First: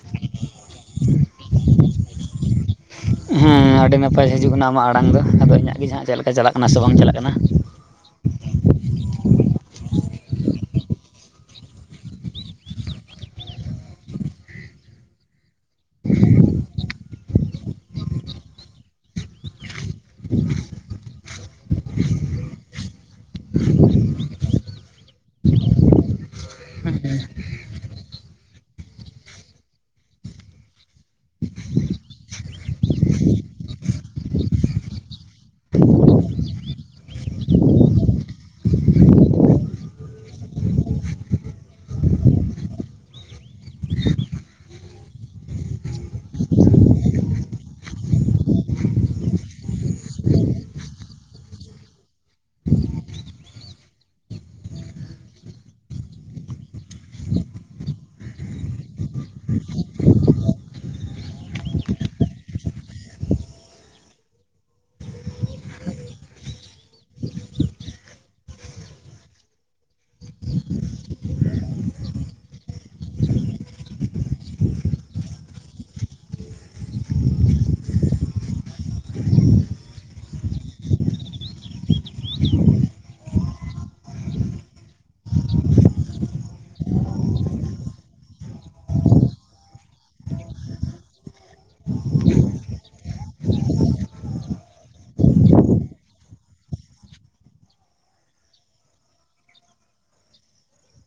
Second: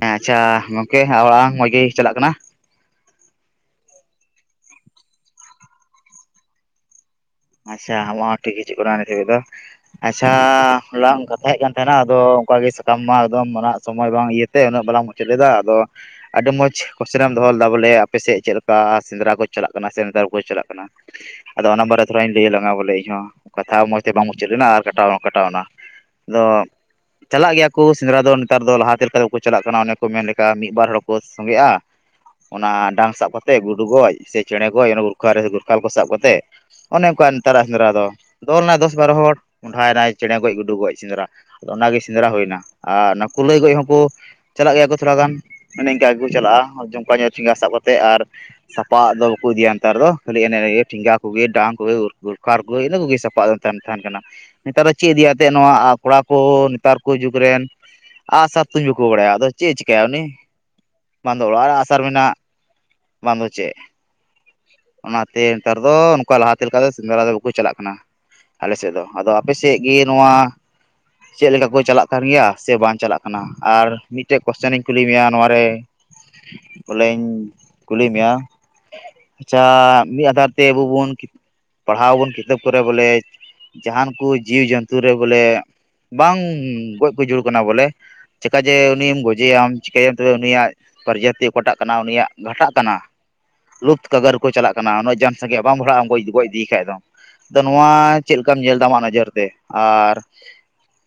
ᱦᱮᱸ ᱟᱪᱪᱷᱟ ᱜᱚᱝᱠᱮ ᱟᱲᱟᱝ ᱢᱚᱸᱡᱽ ᱜᱮ ᱪᱟᱞᱟᱜ ᱠᱟᱱᱟ? ᱦᱮᱸ ᱟᱹᱰᱤ ᱱᱟᱯᱟᱭ ᱦᱤᱡᱩᱜ ᱠᱟᱱᱟ ᱟᱢᱟᱜ ᱟᱲᱟᱝ ᱫᱚ, ᱟᱫᱚ ᱤᱧᱟᱹᱜ ᱜᱮ ᱦᱟᱸᱜ ᱪᱮᱫ ᱞᱮᱠᱟ ᱪᱟᱞᱟᱜ ᱠᱟᱱᱟ ᱥᱮ ᱵᱟᱝ ᱪᱟᱞᱟᱜ ᱠᱟᱱᱟ? ᱟᱪᱪᱷᱟ ᱟᱢᱟᱜ ᱦᱚᱸ ᱴᱷᱤᱠ ᱦᱤᱡᱩᱜ ᱠᱟᱱᱟ ᱱᱤᱛ ᱫᱷᱟᱹᱵᱤᱡ ᱫᱚ᱾ ᱟᱪᱪᱷᱟ ᱞᱟᱝ ᱠᱟᱛᱷᱟ ᱮᱡ ᱠᱟᱱ ᱛᱟᱦᱮᱸᱱᱟ ᱟᱫᱚ ᱚᱱᱠᱟ ᱜᱮ ᱥᱟᱠᱟᱢ ᱢᱟ ᱮᱠᱫᱚᱢ ᱢᱟᱨᱟᱜ ᱥᱚᱢᱚᱭ ᱵᱟᱝ ᱤᱭᱟᱹ ᱛᱮ ᱩᱱᱟᱹᱜ ᱵᱟᱞᱟᱝ ᱢᱩᱪᱟᱹᱫ ᱞᱮᱫᱟ ᱟᱫᱚ ᱟᱹᱰᱤ ᱢᱚᱸᱡᱽ ᱠᱚᱥᱪᱮᱱᱮᱢ ᱫᱚᱦᱚ ᱞᱮᱫᱟ ᱵᱚᱞᱮ ᱟᱯᱮᱥᱮᱫ ᱪᱮᱫ ᱞᱮᱠᱟ ᱥᱮᱸᱫᱽᱨᱟ ᱠᱚ ᱪᱟᱞᱟᱜ ᱠᱟᱱᱟ ᱥᱮ ᱱᱮᱛᱟᱨ ᱵᱟᱠᱚ ᱪᱟᱞᱟᱜ ᱠᱟᱱᱟ, ᱟᱫᱚ ᱚᱱᱟ ᱵᱟᱨᱮ ᱛᱷᱚᱲᱟᱧ ᱞᱟᱹᱭ ᱟᱞᱟᱝ ᱵᱚᱞᱮ ᱤᱧᱦᱚᱸ ᱠᱟᱛᱷᱟ ᱢᱚᱡᱽ ᱛᱮ ᱵᱟᱝ ᱢᱩᱪᱟᱹᱫ ᱞᱮᱱᱟ ᱟᱨ ᱠᱟᱴᱟᱣ ᱠᱟᱴᱟᱣᱱᱟ, ᱱᱚᱣᱟ ᱪᱟᱞᱟᱜ ᱜᱮᱭᱟ ᱠᱚ ᱥᱮᱸᱫᱽᱨᱟ ᱫᱚ ᱱᱮᱛᱟᱨ ᱫᱚ ᱞᱟᱦᱟᱛᱮ ᱞᱮᱠᱟ ᱵᱟᱠᱚ ᱪᱟᱞᱟᱜ ᱠᱟᱱᱟ ᱚᱱᱮ ᱠᱚ ᱢᱮᱱ ᱞᱮᱠᱟ ᱢᱤᱫ ᱵᱟᱨ ᱦᱚᱲ ᱠᱚ ᱥᱚᱸᱜᱮᱜᱼᱟ᱾ ᱚᱱᱟ ᱰᱟᱝ ᱥᱟᱵ ᱠᱟᱛᱮᱜ ᱜᱩᱰᱩ ᱜᱚᱡ, ᱥᱮ ᱪᱮᱬᱮ ᱜᱚᱡ, ᱚᱱᱟ ᱜᱩᱨᱠ ᱜᱩᱨᱠᱷᱟᱞ ᱠᱚ ᱥᱟᱵ ᱠᱟᱛᱮᱫ ᱚᱱᱮ ᱚᱱᱠᱟ ᱱᱮᱛᱟᱨᱟᱜ ᱥᱮᱸᱫᱽᱨᱟ ᱫᱚ ᱫᱚᱞ ᱨᱮᱱᱟᱜ ᱫᱚᱥ ᱵᱟᱨᱚ ᱦᱚᱲ ᱠᱚᱸᱰᱟᱭᱱᱟᱭ ᱪᱮᱬᱮ ᱜᱚᱡ ᱜᱩᱰᱩ ᱜᱚᱡ ᱥᱮᱸᱫᱽᱨᱟ ᱟᱫᱚ ᱚᱱᱟᱜᱮ ᱥᱮᱸᱫᱽᱨᱟ ᱦᱩᱭᱱᱟ ᱟᱨ ᱚᱱᱟ ᱠᱩᱞᱟᱹᱭ ᱜᱚᱡ ᱦᱚᱸᱠᱚ ᱪᱟᱞᱟᱜ ᱜᱮᱭᱟ ᱠᱚ ᱛᱷᱚᱲᱟ ᱜᱟᱱ ᱚᱱᱮ ᱤᱱᱠᱟᱹ ᱟᱹᱜᱩ ᱪᱟᱞᱟᱜᱼᱟ ᱡᱚᱱᱠᱟ ᱧᱚᱜ ᱪᱷᱮᱸᱜᱟ ᱥᱟᱵ ᱠᱟᱛᱮᱫ ᱟᱨ ᱥᱟᱯᱟᱵ ᱫᱚ ᱵᱟᱠᱚ ᱤᱫᱤᱭᱟ ᱱᱮᱛᱟᱨ ᱫᱚ ᱠᱷᱟᱹᱞᱤ ᱮᱱᱮᱡ ᱨᱮ ᱴᱷᱮᱜᱟ ᱠᱚᱜᱮ, ᱰᱟᱝ ᱠᱚ ᱩᱩᱨᱜ [unintelligible] ᱠᱟᱨ ᱠᱚ ᱤᱱᱟᱹ ᱠᱚᱜᱮ ᱥᱟᱯᱟ ᱛᱟᱦᱮᱱ ᱠᱟᱱᱟ᱾ ᱱᱮᱛᱟᱨ ᱫᱚ ᱪᱮᱫ ᱤᱫᱤᱭᱟ ᱛᱮ ᱱᱚᱣᱟ ᱠᱚᱲᱟ ᱠᱚ ᱱᱮᱛᱟᱨ ᱠᱚ ᱡᱩᱜᱽ ᱨᱮᱱ ᱟᱜ ᱥᱟᱨ ᱛᱩᱧ ᱵᱟᱠᱩ ᱵᱟᱲᱟᱭᱟ ᱟᱫᱚ ᱪᱮᱫ ᱪᱤᱠᱟᱭᱟ ᱩᱱᱤ? ᱵᱟᱝᱫᱚ ᱚᱲᱟᱜ ᱟᱥᱟᱨ ᱢᱮᱱᱟᱜ, ᱵᱟᱝᱫᱚ ᱪᱮᱫ? ᱚᱱᱟ ᱛᱮ ᱱᱮᱛᱟᱨ ᱫᱚ ᱚᱠᱟ ᱞᱟᱦᱟᱛᱮ ᱞᱮᱠᱟ ᱞᱮᱠᱟᱛᱮ ᱥᱮᱸᱫᱽᱨᱟ ᱫᱚ ᱵᱟᱠᱚ ᱪᱟᱞᱟᱜ ᱠᱟᱱᱟ ᱟᱞᱮ ᱥᱮᱫ ᱫᱚ ᱟᱫᱚ ᱟᱯᱮᱥᱮᱫ ᱜᱮ ᱱᱚᱣᱟ ᱪᱮᱫ ᱞᱮᱠᱟ ᱠᱚ ᱪᱟᱞᱟᱜ ᱠᱟᱱ ᱜᱮᱭᱟ ᱥᱮ ᱵᱟᱝ ᱪᱟᱞᱟᱜ ᱠᱟᱱᱟ ᱟᱨ ᱢᱤᱫᱴᱮᱱ ᱠᱚᱥᱪᱮᱱ ᱤᱧ ᱠᱩᱞᱤ ᱢᱮᱭᱟ ᱱᱚᱣᱟᱨ ᱨᱮ [inaudible] ᱵᱚᱞᱮᱧ ᱠᱩᱞᱤ ᱢᱮᱭᱟ ᱟᱪᱪᱷᱟ ᱢᱤᱫ ᱟᱫᱷᱟᱨ ᱛᱮ ᱟᱵᱚ ᱵᱚᱱ, ᱯᱟᱲᱦᱟᱣ ᱟᱵᱚᱱ ᱠᱤᱛᱟᱹᱵ ᱠᱚᱨᱮ ᱵᱚᱞᱮ ᱡᱟᱸᱦᱟᱱ ᱠᱚ ᱡᱤᱣ ᱡᱚᱱᱛᱩ ᱨᱮ ᱵᱚᱞᱮ, ᱵᱟᱝ ᱜᱚᱡ ᱠᱚ ᱡᱩᱲ ᱠᱟᱱᱟ ᱵᱚᱞᱮ ᱪᱮᱠᱟ ᱡᱮ ᱩᱱᱤᱢ ᱜᱚᱡᱮᱭᱟᱢ ᱪᱤᱠᱟᱹᱭᱟᱢ ᱛᱮ ᱩᱱᱤᱭᱟᱜ, ᱯᱨᱚᱡᱟᱛᱤ ᱚᱠᱟᱴᱟᱜ ᱠᱟᱱᱟ ᱩᱱᱤᱭᱟᱜ ᱜᱷᱟᱴᱟᱜ ᱠᱟᱱᱟ᱾ ᱞᱩᱛ ᱠᱟᱫᱟᱨ ᱠᱚ ᱪᱟᱞᱟᱜ ᱠᱟᱱᱟ ᱩᱱᱟᱹᱜ ᱡᱟᱸᱠ ᱥᱟᱸᱜᱮᱭᱟᱜ ᱵᱟᱝ ᱵᱟᱰᱷᱟᱜ-ᱟ᱾ ᱦᱳᱭ ᱜᱚᱡ ᱤᱫᱤᱭᱮ ᱠᱷᱟᱡ ᱫᱚ ᱟᱫᱚ ᱱᱚᱣᱟ ᱪᱮᱫ ᱞᱮᱠᱟᱢ ᱧᱮᱞ ᱫᱟ ᱟᱢᱟᱜ ᱱᱚᱡᱚᱨ ᱛᱮ ᱟᱨ,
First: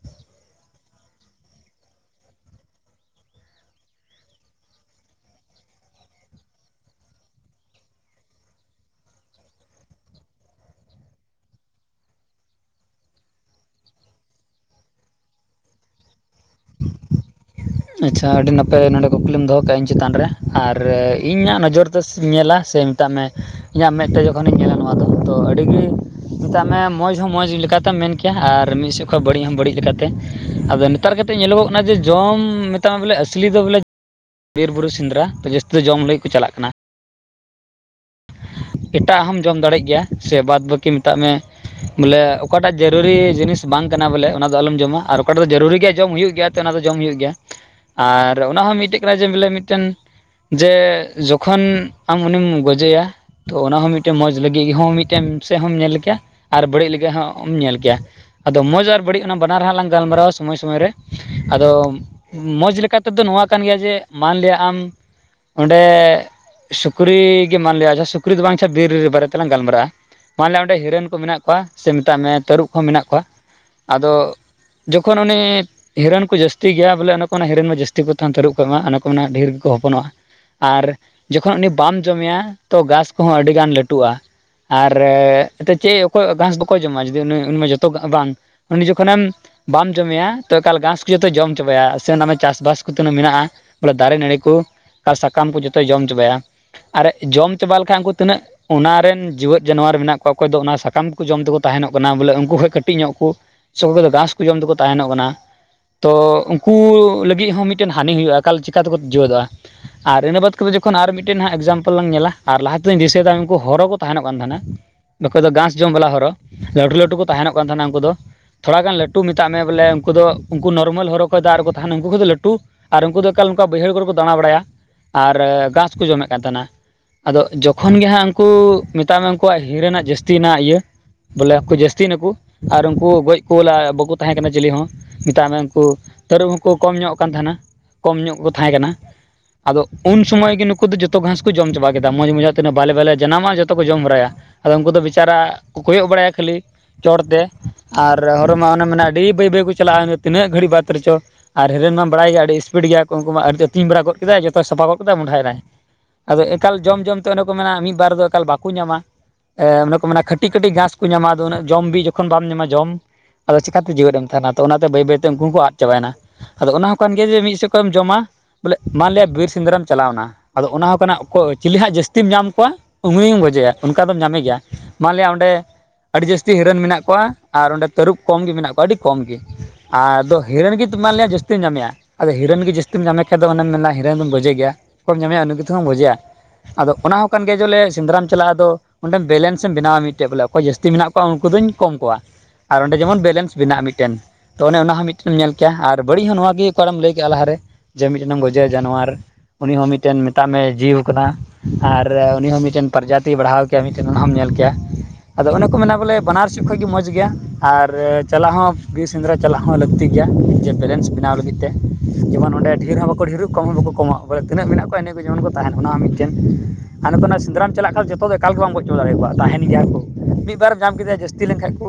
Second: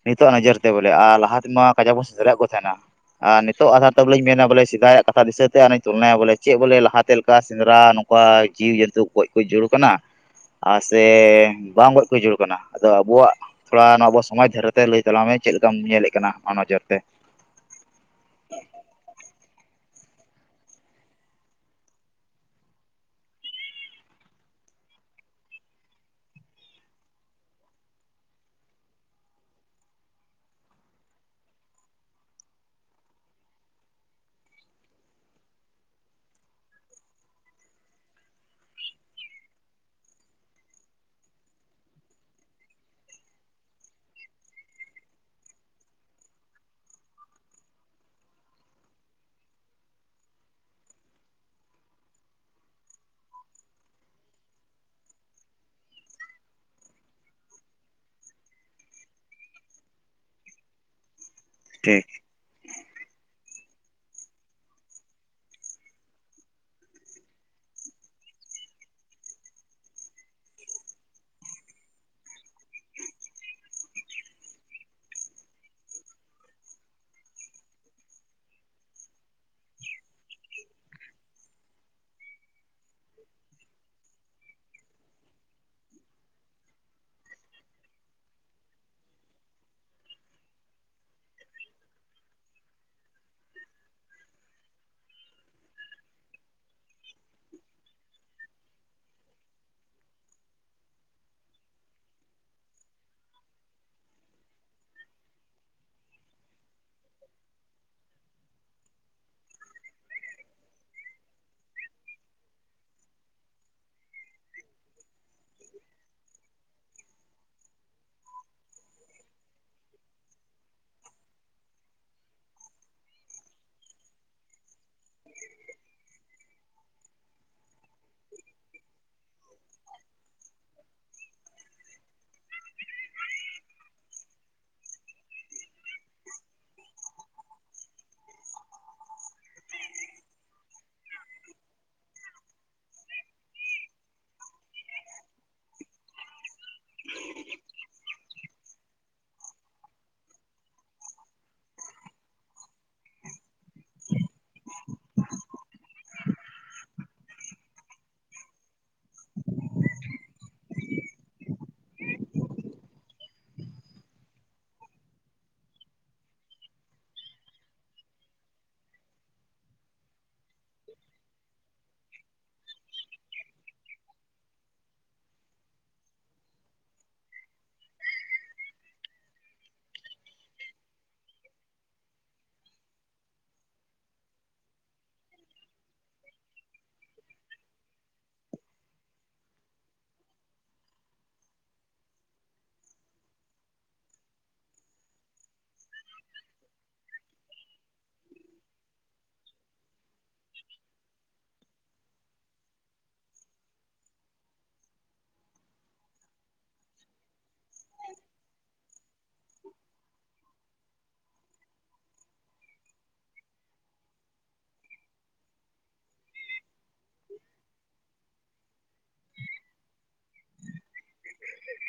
ᱱᱤᱛᱚᱜ ᱱᱚᱡᱚᱨ ᱛᱮ ᱵᱚᱞᱮ ᱟᱨ ᱞᱟᱦᱟ ᱛᱮᱢᱟ ᱠᱟᱡᱟ ᱠᱚ ᱥᱮᱸᱫᱽᱨᱟ ᱭᱮᱫ ᱠᱚ ᱛᱟᱸᱦᱮᱱᱟ᱾ ᱟᱨ ᱱᱤᱛᱚᱜ ᱟᱫᱷᱟᱨ ᱛᱮ ᱵᱚᱞᱮᱧ ᱢᱮᱱᱟ ᱵᱚᱞᱮ ᱥᱮᱫᱟᱭᱟᱜ ᱠᱟᱛᱷᱟ ᱫᱤᱥᱟᱹᱛᱮ ᱟᱱᱮ ᱛᱩᱞᱱᱟᱭᱟ ᱵᱚᱞᱮ ᱪᱮᱫ ᱵᱚᱞᱮ ᱞᱟᱦᱟᱛᱮ ᱞᱮᱠᱟ ᱥᱮᱸᱫᱽᱨᱟ, ᱚᱣᱟᱭ ᱡᱤᱵᱽᱡᱚᱱᱛᱩ ᱜᱚᱡ ᱠᱚ ᱡᱩᱲ ᱠᱟᱱᱟ᱾ ᱟᱨ ᱥᱮ ᱵᱟᱝ ᱜᱚᱡ ᱠᱚ ᱡᱩᱲ ᱠᱟᱱᱟ ᱟᱫᱚ ᱟᱵᱚᱣᱟᱜ, ᱛᱷᱚᱲᱟ ᱱᱚᱣᱟ ᱟᱵᱚ ᱥᱚᱢᱟᱡᱽ ᱫᱷᱟᱨᱮ ᱛᱮ ᱞᱟᱹᱭ ᱛᱟᱞᱟᱝ ᱢᱮ ᱪᱮᱫ ᱞᱮᱠᱟᱢ ᱧᱮᱞᱮᱫ ᱠᱟᱱᱟ ᱟᱢᱟᱜ ᱱᱚᱡᱚᱨ ᱛᱮ, ᱟᱪᱪᱷᱟ ᱟᱹᱰᱤ ᱱᱟᱯᱟᱭ ᱱᱚᱰᱮ ᱠᱩᱠᱞᱤᱢ ᱫᱚᱦᱚ ᱠᱟᱜ-ᱟ, ᱤᱧ ᱪᱮᱛᱟᱱ ᱨᱮ ᱟᱨ ᱤᱧᱟᱹᱜ ᱱᱚᱡᱚᱨ ᱛᱮᱧ ᱧᱮᱞᱟ ᱥᱮ, ᱢᱮᱛᱟᱜ ᱢᱮ ᱤᱧᱟᱹᱜ ᱢᱮᱫ ᱛᱮ ᱡᱚᱠᱷᱚᱱᱤᱧ ᱧᱮᱞᱟ ᱱᱚᱣᱟ ᱫᱚ ᱛᱚ ᱟᱹᱰᱤ ᱜᱮ, ᱢᱮᱛᱟᱜ ᱢᱮ ᱢᱚᱡᱽ ᱦᱚᱸ ᱢᱚᱡᱽ ᱞᱮᱠᱟᱛᱮᱢ ᱢᱮᱱ ᱠᱮᱭᱟ ᱟᱨ ᱢᱤᱫ ᱥᱮᱫ ᱠᱷᱚᱡ ᱵᱟᱹᱲᱤᱡ ᱦᱚᱸ ᱵᱟᱹᱲᱤᱡ ᱞᱮᱠᱟᱛᱮ ᱟᱫᱚ ᱦᱟᱛᱟᱨ ᱠᱟᱛᱮᱫ ᱧᱮᱞᱚᱜᱚᱜ ᱠᱟᱱᱟ ᱡᱮ ᱡᱚᱢ ᱢᱮᱛᱟᱢᱟ ᱵᱚᱞᱮ ᱟᱹᱥᱞᱤ ᱫᱚ ᱵᱚᱞᱮ, ᱵᱤᱨ ᱵᱩᱨᱩ ᱥᱮᱸᱫᱽᱨᱟ ᱫᱚ ᱡᱟᱹᱥᱛᱤ ᱫᱚ ᱡᱚᱢ ᱞᱟᱹᱜᱤᱫ ᱠᱚ ᱪᱟᱞᱟᱜ ᱠᱟᱱᱟ᱾ ᱮᱴᱟᱜ ᱦᱚᱸᱢ ᱡᱚᱢ ᱫᱟᱲᱮᱜ ᱜᱮᱭᱟ ᱥᱮ ᱵᱟᱫ ᱵᱟᱹᱠᱤ ᱢᱮᱛᱟᱜ ᱢᱮ, ᱵᱚᱞᱮ ᱚᱠᱟᱴᱟᱜ ᱡᱟᱹᱨᱩᱨᱤ ᱡᱤᱱᱤᱥ ᱵᱟᱝ ᱠᱟᱱᱟ ᱵᱚᱞᱮ ᱚᱱᱟ ᱫᱚ ᱟᱞᱚᱢ ᱡᱚᱢᱟ ᱟᱨ ᱚᱠᱟᱴᱟᱜ ᱫᱚ ᱡᱟᱹᱨᱩᱨᱤ ᱜᱮ ᱡᱚᱢ ᱦᱩᱭᱩᱜ ᱜᱮᱭᱟ᱾ ᱚᱱᱟ ᱫᱚ ᱡᱚᱢ ᱦᱩᱭᱩᱜ ᱜᱮᱭᱟ ᱟᱨ ᱚᱱᱟ ᱦᱚᱸ ᱢᱤᱫᱴᱮᱡ ᱠᱟᱱᱟ ᱡᱮ ᱵᱚᱞᱮ ᱢᱤᱫᱴᱮᱱ, ᱡᱮ ᱡᱚᱠᱷᱚᱱ ᱟᱢ ᱩᱱᱤᱢ ᱜᱚᱡᱮᱭᱟ, ᱛᱚ ᱚᱱᱟ ᱦᱚᱸ ᱢᱤᱫᱴᱮᱱ ᱢᱚᱡᱽ ᱞᱟᱹᱜᱤᱫ ᱦᱚᱸ ᱢᱤᱫᱴᱮᱱ ᱥᱮᱫ ᱦᱚᱸᱢ ᱧᱮᱞ ᱠᱮᱭᱟ ᱟᱨ ᱵᱟᱹᱲᱤᱡ ᱞᱟᱹᱜᱤᱫ ᱦᱚᱸᱢ ᱧᱮᱞ ᱠᱮᱭᱟ᱾ ᱟᱫᱚ ᱢᱚᱡᱽ ᱟᱨ ᱵᱟᱹᱲᱤᱡ ᱚᱱᱟ ᱵᱟᱱᱟᱨ ᱦᱟᱸᱜ ᱞᱟᱝ ᱜᱟᱞᱢᱟᱨᱟᱣᱟ ᱥᱚᱢᱚᱭ ᱥᱚᱢᱚᱭ ᱨᱮ ᱟᱫᱚ ᱴᱷᱤᱠ ᱢᱚᱡᱽ ᱞᱮᱠᱟ ᱛᱮᱫᱚ ᱱᱚᱣᱟ ᱠᱟᱱ ᱜᱮᱭᱟ ᱡᱮ ᱢᱟᱱᱞᱮ ᱟᱢ ᱚᱸᱰᱮ ᱥᱩᱠᱨᱤ ᱜᱮ ᱢᱟᱱᱞᱮᱭᱟ ᱟᱪᱪᱷᱟ ᱥᱩᱠᱨᱤ ᱫᱚ ᱵᱟᱝ ᱟᱪᱪᱷᱟ ᱵᱤᱨ ᱵᱟᱨᱮ ᱛᱮᱞᱟᱝ ᱜᱟᱞᱢᱟᱨᱟᱜ-ᱟ᱾ ᱢᱟᱱᱞᱮ ᱚᱸᱰᱮ ᱦᱤᱨᱟᱹᱱ ᱠᱚ ᱢᱮᱱᱟᱜ ᱠᱚᱣᱟ ᱥᱮ ᱢᱮᱛᱟᱜ ᱢᱮ ᱛᱟᱹᱨᱩᱵᱽ ᱠᱚᱸ ᱢᱮᱱᱟᱜ ᱠᱚᱣᱟ ᱟᱫᱚ, ᱡᱚᱠᱷᱚᱱ ᱚᱱᱮ, ᱦᱤᱨᱟᱹᱱ ᱠᱚ ᱡᱟᱹᱥᱛᱤ ᱜᱮᱭᱟ ᱵᱚᱞᱮ ᱚᱱᱮ ᱠᱚ ᱦᱤᱨᱟᱹᱱ ᱢᱟ ᱡᱟᱹᱥᱛᱤ ᱠᱚ ᱛᱟᱦᱮᱱ ᱛᱟᱹᱨᱩᱵᱽ ᱠᱷᱚᱱᱟᱜ ᱢᱟ ᱚᱱᱮ ᱠᱚ ᱢᱮᱱᱟ ᱰᱷᱮᱨ ᱜᱮᱠᱚ ᱦᱚᱯᱚᱱᱚᱜ-ᱟ᱾ ᱟᱨ ᱡᱚᱠᱷᱚᱱ ᱩᱱᱤ ᱵᱟᱢ ᱡᱚᱢᱮᱭᱟ ᱛᱚ ᱜᱷᱟᱥ ᱠᱚᱦᱚᱸ ᱟᱹᱰᱤ ᱜᱟᱱ ᱞᱟᱹᱴᱩᱜ-ᱟ᱾ ᱟᱨ ᱮᱱᱛᱮᱫ ᱪᱮᱫ ᱚᱠᱚᱭ ᱜᱷᱟᱸᱥ ᱠᱚᱠᱚ ᱡᱚᱢᱟ ᱡᱩᱫᱤ ᱩᱱᱤ ᱡᱚᱛᱚ ᱵᱟᱝ, ᱩᱱᱤ ᱡᱚᱠᱷᱚᱱᱮᱢ, ᱵᱟᱢ ᱡᱚᱢᱮᱭᱟ ᱛᱚ ᱮᱠᱟᱞ ᱜᱷᱟᱥ ᱠᱚ ᱡᱚᱛᱚ ᱡᱚᱢ ᱪᱟᱵᱟᱭᱟ ᱥᱮ ᱚᱱᱟ ᱪᱟᱥᱵᱟᱥ ᱠᱚᱛᱮ ᱢᱮᱱᱟᱜ-ᱟ᱾ ᱵᱚᱞᱮ ᱫᱟᱨᱮ ᱱᱟᱹᱲᱤ ᱠᱚ ᱟᱨ ᱥᱟᱠᱟᱢ ᱠᱚ ᱡᱚᱛᱚᱭ ᱡᱚᱢ ᱪᱟᱵᱟᱭᱟ ᱟᱨ ᱡᱚᱢ ᱪᱟᱵᱟ ᱞᱮᱠᱷᱟᱱ ᱩᱱᱠᱩ ᱛᱤᱱᱟᱹᱜ, ᱚᱱᱟᱨᱮ ᱨᱮᱱ ᱡᱤᱣᱮᱫ ᱡᱟᱱᱣᱟᱨ ᱢᱮᱱᱟᱜ ᱠᱚᱣᱟ ᱚᱠᱚᱭ ᱫᱚ ᱚᱱᱟ ᱥᱟᱠᱟᱢ ᱠᱚ ᱡᱚᱢ ᱛᱮᱠᱚ ᱛᱟᱦᱮᱱᱚᱜ ᱠᱟᱱᱟ ᱵᱚᱞᱮ ᱩᱱᱠᱩ ᱠᱷᱚᱡ ᱠᱟᱹᱴᱤᱡ ᱧᱚᱜ ᱠᱚ [unintelligible] ᱜᱷᱟᱥ ᱠᱚ ᱡᱚᱢ ᱛᱮᱠᱚ ᱛᱟᱦᱮᱱᱚᱜ ᱠᱟᱱᱟ᱾ ᱛᱚ ᱩᱱᱠᱩ ᱞᱟᱹᱜᱤᱫ ᱦᱚᱸ ᱢᱤᱫᱴᱮᱱ ᱦᱟᱹᱱᱤ ᱦᱩᱭᱩᱜ-ᱟ᱾ ᱮᱠᱟᱞ ᱪᱤᱠᱟᱹ ᱛᱮᱠᱚ ᱡᱮᱣᱮᱫᱚᱜ-ᱟ᱾ ᱟᱨ ᱤᱱᱟᱹ ᱵᱟᱫᱽ ᱠᱟᱛᱮ ᱡᱚᱠᱷᱚᱱ ᱟᱨ ᱢᱤᱫᱴᱮᱱ ᱦᱟᱸᱜ ᱮᱠᱡᱟᱢᱯᱮᱞ ᱞᱟᱝ ᱧᱮᱞᱟ᱾ ᱟᱨ ᱞᱟᱦᱟ ᱛᱮᱫᱚ ᱫᱤᱥᱟᱹᱭᱮᱫᱟ ᱩᱱᱠᱩ ᱦᱚᱨᱚ ᱠᱚ ᱛᱟᱦᱮᱱᱚᱜ ᱠᱟᱱ ᱛᱟᱦᱮᱱᱟ᱾ ᱚᱠᱚᱭ ᱫᱚ ᱜᱷᱟᱥ ᱡᱚᱢ ᱵᱟᱞᱟ ᱦᱚᱨᱚ ᱞᱟᱹᱴᱩ ᱞᱟᱹᱴᱩ ᱠᱚ ᱛᱟᱸᱦᱮᱱᱚᱜ ᱠᱟᱱ ᱛᱟᱸᱦᱮᱱᱟ ᱩᱱᱠᱩ ᱫᱚ᱾ ᱛᱷᱚᱲᱟ ᱜᱟᱱ ᱞᱟᱹᱴᱩ ᱢᱮᱛᱟᱜ ᱢᱮ ᱵᱚᱞᱮ ᱩᱱᱠᱩ ᱫᱚ ᱩᱱᱠᱩ ᱱᱚᱨᱢᱟᱞ ᱦᱚᱨᱚ ᱠᱷᱚᱡ ᱫᱟᱜ ᱨᱮᱠᱚ ᱛᱟᱸᱦᱮᱱᱟ ᱩᱱᱠᱩ ᱠᱚᱫᱚ ᱞᱟᱹᱴᱩ ᱟᱨ ᱩᱱᱠᱩ ᱫᱚ ᱮᱠᱟᱞ ᱱᱚᱝᱠᱟ ᱵᱟᱹᱭᱦᱟᱹᱲ ᱠᱚᱨᱮ ᱠᱚ ᱫᱟᱬᱟ ᱵᱟᱲᱟᱭᱟ ᱟᱨ ᱜᱷᱟᱥ ᱠᱚ ᱡᱚᱢᱮᱫ ᱠᱟᱱ ᱛᱟᱸᱦᱮᱱᱟ᱾ ᱟᱫᱚ ᱡᱚᱠᱷᱚᱱ ᱜᱮ ᱦᱟᱸᱜ ᱩᱱᱠᱩ ᱢᱮᱛᱟᱜ ᱢᱮ ᱩᱱᱠᱩᱣᱟᱜ ᱦᱤᱨᱟᱹᱱᱟᱜ ᱡᱟᱹᱥᱛᱤ ᱨᱮᱱᱟᱜ ᱤᱭᱟᱹ ᱵᱚᱞᱮ ᱩᱱᱠᱩ ᱡᱟᱹᱥᱛᱤᱭ ᱱᱟᱠᱚ ᱟᱨ ᱩᱱᱠᱩ ᱜᱚᱡ ᱠᱚᱞᱟ ᱵᱟᱠᱚ ᱛᱟᱸᱦᱮ ᱠᱟᱱᱟ ᱪᱤᱞᱤ ᱦᱚᱸ᱾ ᱢᱮᱛᱟᱜ ᱢᱮ ᱩᱱᱠᱩ ᱛᱟᱹᱨᱩᱵᱽ ᱦᱚᱸᱠᱚ ᱠᱚᱢ ᱧᱚᱜ ᱠᱟᱱ ᱛᱟᱸᱦᱮᱱᱟ ᱠᱚᱢ ᱧᱚᱜ ᱠᱚ ᱛᱟᱸᱦᱮ ᱠᱟᱱᱟ᱾ ᱟᱫᱚ ᱩᱱ ᱥᱚᱢᱚᱭ ᱜᱮ ᱱᱩᱠᱩ ᱫᱚ ᱡᱚᱛᱚ ᱜᱷᱟᱥ ᱠᱚ ᱡᱚᱢ ᱪᱟᱵᱟ ᱠᱮᱫᱟ ᱢᱚᱡᱽ ᱢᱚᱡᱷᱟᱜ ᱛᱤᱱᱟᱹᱜ ᱵᱟᱞᱮ ᱵᱟᱞᱮ ᱡᱟᱱᱟᱢᱚᱜ-ᱟ ᱡᱚᱛᱚ ᱠᱚ ᱡᱚᱢ ᱦᱚᱨᱟᱭᱟ ᱟᱫᱚ ᱩᱱᱠᱩ ᱫᱚ ᱵᱮᱪᱟᱨᱟ ᱠᱚᱭᱚᱜ ᱵᱟᱲᱟᱭᱟ ᱠᱷᱟᱹᱞᱤ ᱪᱚᱴᱛᱮ ᱟᱨ ᱦᱚᱨᱚ ᱢᱟ ᱚᱱᱮ ᱢᱟᱱᱮ ᱟᱹᱰᱤ ᱵᱟᱹᱭ ᱵᱟᱹᱭ ᱠᱚ ᱪᱟᱞᱟᱜ-ᱟ, ᱚᱱᱮ ᱛᱤᱱᱟᱹᱜ ᱜᱷᱟᱹᱲᱤᱡ ᱵᱟᱫᱽ ᱨᱮᱪᱚ ᱟᱨ ᱦᱤᱨᱟ. ᱱ ᱢᱟ ᱵᱟᱲᱟᱭ ᱜᱮᱭᱟ ᱟᱹᱰᱤ ᱤᱥᱯᱤᱰ ᱜᱮᱭᱟ ᱠᱚ ᱩᱱᱠᱩ ᱢᱟ ᱟᱹᱰᱤ ᱟᱹᱛᱤᱧ ᱵᱟᱲᱟ ᱜᱚᱫ ᱠᱮᱫᱟᱭ ᱡᱚᱛᱚᱭ ᱥᱟᱯᱷᱟ ᱜᱚᱫ ᱠᱮᱫᱟᱭ ᱢᱚᱸᱰᱟᱭ ᱮᱱᱟᱭ᱾ ᱟᱫᱚ ᱮᱠᱟᱞ ᱡᱚᱢ-ᱡᱚᱢ ᱛᱮ ᱚᱱᱮ ᱠᱚ ᱢᱮᱱᱟ ᱢᱤᱫᱵᱟᱨ ᱫᱚ ᱮᱠᱟᱞ ᱵᱟᱠᱚ ᱧᱟᱢᱟ᱾ ᱚᱱᱮ ᱠᱚ ᱢᱮᱱᱟ ᱠᱟᱹᱴᱤᱡ ᱠᱟᱹᱴᱤᱡ ᱜᱷᱟᱥ ᱠᱚ ᱧᱟᱢᱟ ᱟᱫᱚ ᱩᱱᱟᱹᱜ ᱡᱚᱢ ᱵᱤ ᱡᱚᱠᱷᱚᱱ ᱵᱟᱢ ᱧᱟᱢᱟ ᱡᱚᱢ ᱟᱫᱚ ᱪᱤᱠᱟᱛᱮ ᱡᱮᱣᱮᱫ ᱮᱢ ᱛᱟᱸᱦᱮᱱᱟ ᱛᱚ ᱚᱱᱟᱛᱮ ᱵᱟᱹᱭ ᱵᱟᱹᱭᱛᱮ ᱩᱱᱠᱩ ᱦᱚᱸ ᱠᱚ ᱟᱫ ᱪᱟᱵᱟᱭᱮᱱᱟ᱾ ᱟᱫᱚ ᱚᱱᱟ ᱦᱚᱸ ᱠᱟᱱ ᱜᱮᱭᱟ ᱡᱮ ᱢᱤᱫ ᱥᱮᱫ ᱠᱷᱚᱱᱢ ᱡᱚᱢᱟ ᱵᱚᱞᱮ ᱢᱟᱱᱞᱤᱭᱟ ᱵᱤᱨ ᱥᱮᱸᱫᱽᱨᱟᱢ ᱪᱟᱞᱟᱣᱱᱟ ᱟᱫᱚ ᱚᱱᱟ ᱠᱟᱱᱟ ᱚᱠᱚᱰ ᱠᱤᱞᱤ ᱦᱟᱸᱜ ᱡᱟᱹᱥᱛᱤᱢ ᱧᱟᱢ ᱠᱚᱣᱟ ᱩᱱᱤᱢ ᱜᱚᱡᱮᱭᱟ ᱚᱱᱠᱟ ᱫᱚᱢ ᱧᱟᱢᱮ ᱜᱮᱭᱟ ᱢᱟᱱᱞᱭᱟ ᱚᱸᱰᱮ ᱟᱹᱰᱤ ᱡᱟᱹᱥᱛᱤ ᱦᱤᱨᱟᱹᱱ ᱢᱮᱱᱟᱜ ᱠᱚᱣᱟ ᱟᱨ ᱚᱸᱰᱮ ᱛᱟᱹᱨᱩᱵ ᱠᱚᱢ ᱜᱮ ᱢᱮᱱᱟᱜ ᱠᱚᱣᱟ ᱟᱹᱰᱤ ᱠᱚᱢ ᱜᱮ᱾ ᱟᱫᱚ ᱦᱤᱨᱟᱹᱱ ᱜᱮ ᱢᱟᱱ ᱞᱮᱭᱟ ᱡᱟᱹᱥᱛᱤᱢ ᱧᱟᱢᱮᱭᱟ᱾ ᱟᱫᱚ ᱦᱤᱨᱟᱹᱱ ᱜᱮ ᱡᱟᱹᱥᱛᱤᱢ ᱧᱟᱢᱮ ᱠᱷᱟᱱ ᱫᱚ ᱚᱱᱟᱢ ᱢᱮᱱᱟ ᱦᱤᱨᱟᱹᱱ ᱫᱚᱢ ᱜᱚᱡᱮ ᱜᱮᱭᱟ ᱵᱟ ᱠᱚᱢ ᱧᱟᱢᱮᱜ-ᱟ ᱩᱱᱤ ᱛᱮᱦᱚᱸ ᱜᱚᱡᱮᱭᱟ᱾ ᱟᱫᱚ ᱚᱱᱟ ᱦᱚᱸ ᱠᱟᱱ ᱜᱮᱭᱟ ᱡᱚᱞᱮ ᱥᱮᱸᱫᱽᱨᱟᱢ ᱪᱟᱞᱟᱜ-ᱟ ᱟᱫᱚ ᱚᱸᱰᱮ ᱵᱮᱞᱮᱱᱥᱮᱢ ᱵᱮᱱᱟᱣᱟ ᱢᱤᱫᱴᱮᱡ ᱵᱚᱞᱮ ᱚᱠᱚᱭ ᱡᱟᱹᱥᱛᱤ ᱢᱮᱱᱟᱜ ᱠᱚᱣᱟ ᱩᱱᱠᱩ ᱫᱚᱧ ᱠᱚᱢ ᱠᱚᱣᱟ᱾ ᱟᱨ ᱚᱸᱰᱮ ᱡᱮᱢᱚᱱ ᱵᱮᱞᱮᱱᱥ ᱵᱮᱱᱟᱣ ᱢᱤᱫᱴᱮᱱ ᱛᱚ ᱚᱱᱮ ᱚᱱᱟ ᱦᱚᱸ ᱢᱤᱫᱴᱮᱢ ᱧᱮᱞ ᱠᱮᱭᱟ ᱟᱨ ᱵᱟᱹᱲᱤᱡ ᱦᱚᱸ ᱱᱚᱣᱟᱜᱮ ᱚᱠᱟᱨᱮᱢ ᱞᱟᱹᱭ ᱠᱮᱜ-ᱟ ᱞᱟᱦᱟᱨᱮ ᱡᱮ ᱢᱤᱫᱴᱮᱱ ᱜᱚᱡᱮ ᱡᱟᱱᱣᱟᱨ ᱩᱱᱤ ᱦᱚᱸ ᱢᱤᱫᱴᱮᱱ ᱢᱮᱛᱟᱜ ᱢᱮ ᱡᱤᱣᱤ ᱦᱚ ᱠᱟᱱᱟ᱾ ᱟᱨ ᱩᱱᱤ ᱦᱚ ᱢᱤᱫᱴᱮᱱ ᱯᱨᱚᱡᱟᱛᱤᱭ ᱵᱟᱲᱦᱟᱣ ᱠᱮᱭᱟ ᱢᱤᱫᱴᱮᱱ ᱚᱱᱟ ᱦᱚᱢ ᱧᱮᱞ ᱠᱮᱭᱟ᱾ ᱟᱫᱚ ᱚᱱᱮ ᱠᱚ ᱢᱮᱱᱟ ᱵᱚᱞᱮ ᱵᱟᱱᱟᱨ ᱥᱮᱫ ᱠᱷᱚᱡ ᱜᱮ ᱢᱚᱸᱡᱽ ᱜᱮᱭᱟ ᱟᱨ ᱪᱟᱞᱟᱜ ᱦᱚᱸ ᱵᱤᱨ ᱥᱮᱸᱫᱽᱨᱟ ᱪᱟᱞᱟᱜ ᱦᱚᱸ ᱞᱟᱹᱠᱛᱤ ᱜᱮᱭᱟ ᱡᱮ ᱵᱮᱞᱮᱱᱥ ᱵᱮᱱᱟᱣ ᱞᱟᱹᱜᱤᱫ ᱛᱮ ᱡᱮᱢᱚᱱ ᱚᱸᱰᱮ ᱰᱷᱮᱨ ᱦᱚᱸ ᱵᱟᱠᱚ ᱰᱷᱮᱨᱚᱜ ᱠᱚᱢ ᱦᱚᱸ ᱵᱟᱠᱚ ᱠᱚᱢᱚᱜ᱾ ᱵᱚᱞᱮ ᱛᱤᱱᱟᱹᱜ ᱢᱮᱱᱟᱜ ᱠᱚᱣᱟ ᱤᱱᱟᱹ ᱠᱚ ᱡᱮᱢᱚᱱ ᱠᱚ ᱛᱟᱦᱮᱱ ᱚᱱᱟ ᱦᱚᱸ ᱢᱤᱫᱴᱮᱱ᱾ ᱟᱨ ᱱᱚᱛᱮ ᱱᱟᱜ ᱥᱮᱸᱫᱽᱨᱟᱢ ᱪᱟᱞᱟᱜ ᱠᱷᱟᱱ ᱡᱚᱛᱚ ᱫᱚ ᱮᱠᱟᱞ ᱜᱮ ᱵᱟᱢ ᱜᱚᱪ ᱦᱚᱪᱚ ᱫᱟᱲᱮᱭᱟᱠᱚᱣᱟ ᱛᱟᱦᱮᱱ ᱜᱮᱭᱟ ᱠᱚ ᱢᱤᱫ ᱵᱟᱨᱮᱢ ᱧᱟᱢ ᱠᱮᱫᱮᱭᱟ ᱡᱟᱹᱥᱛᱤ ᱞᱮᱠᱷᱟᱡ ᱠᱚ᱾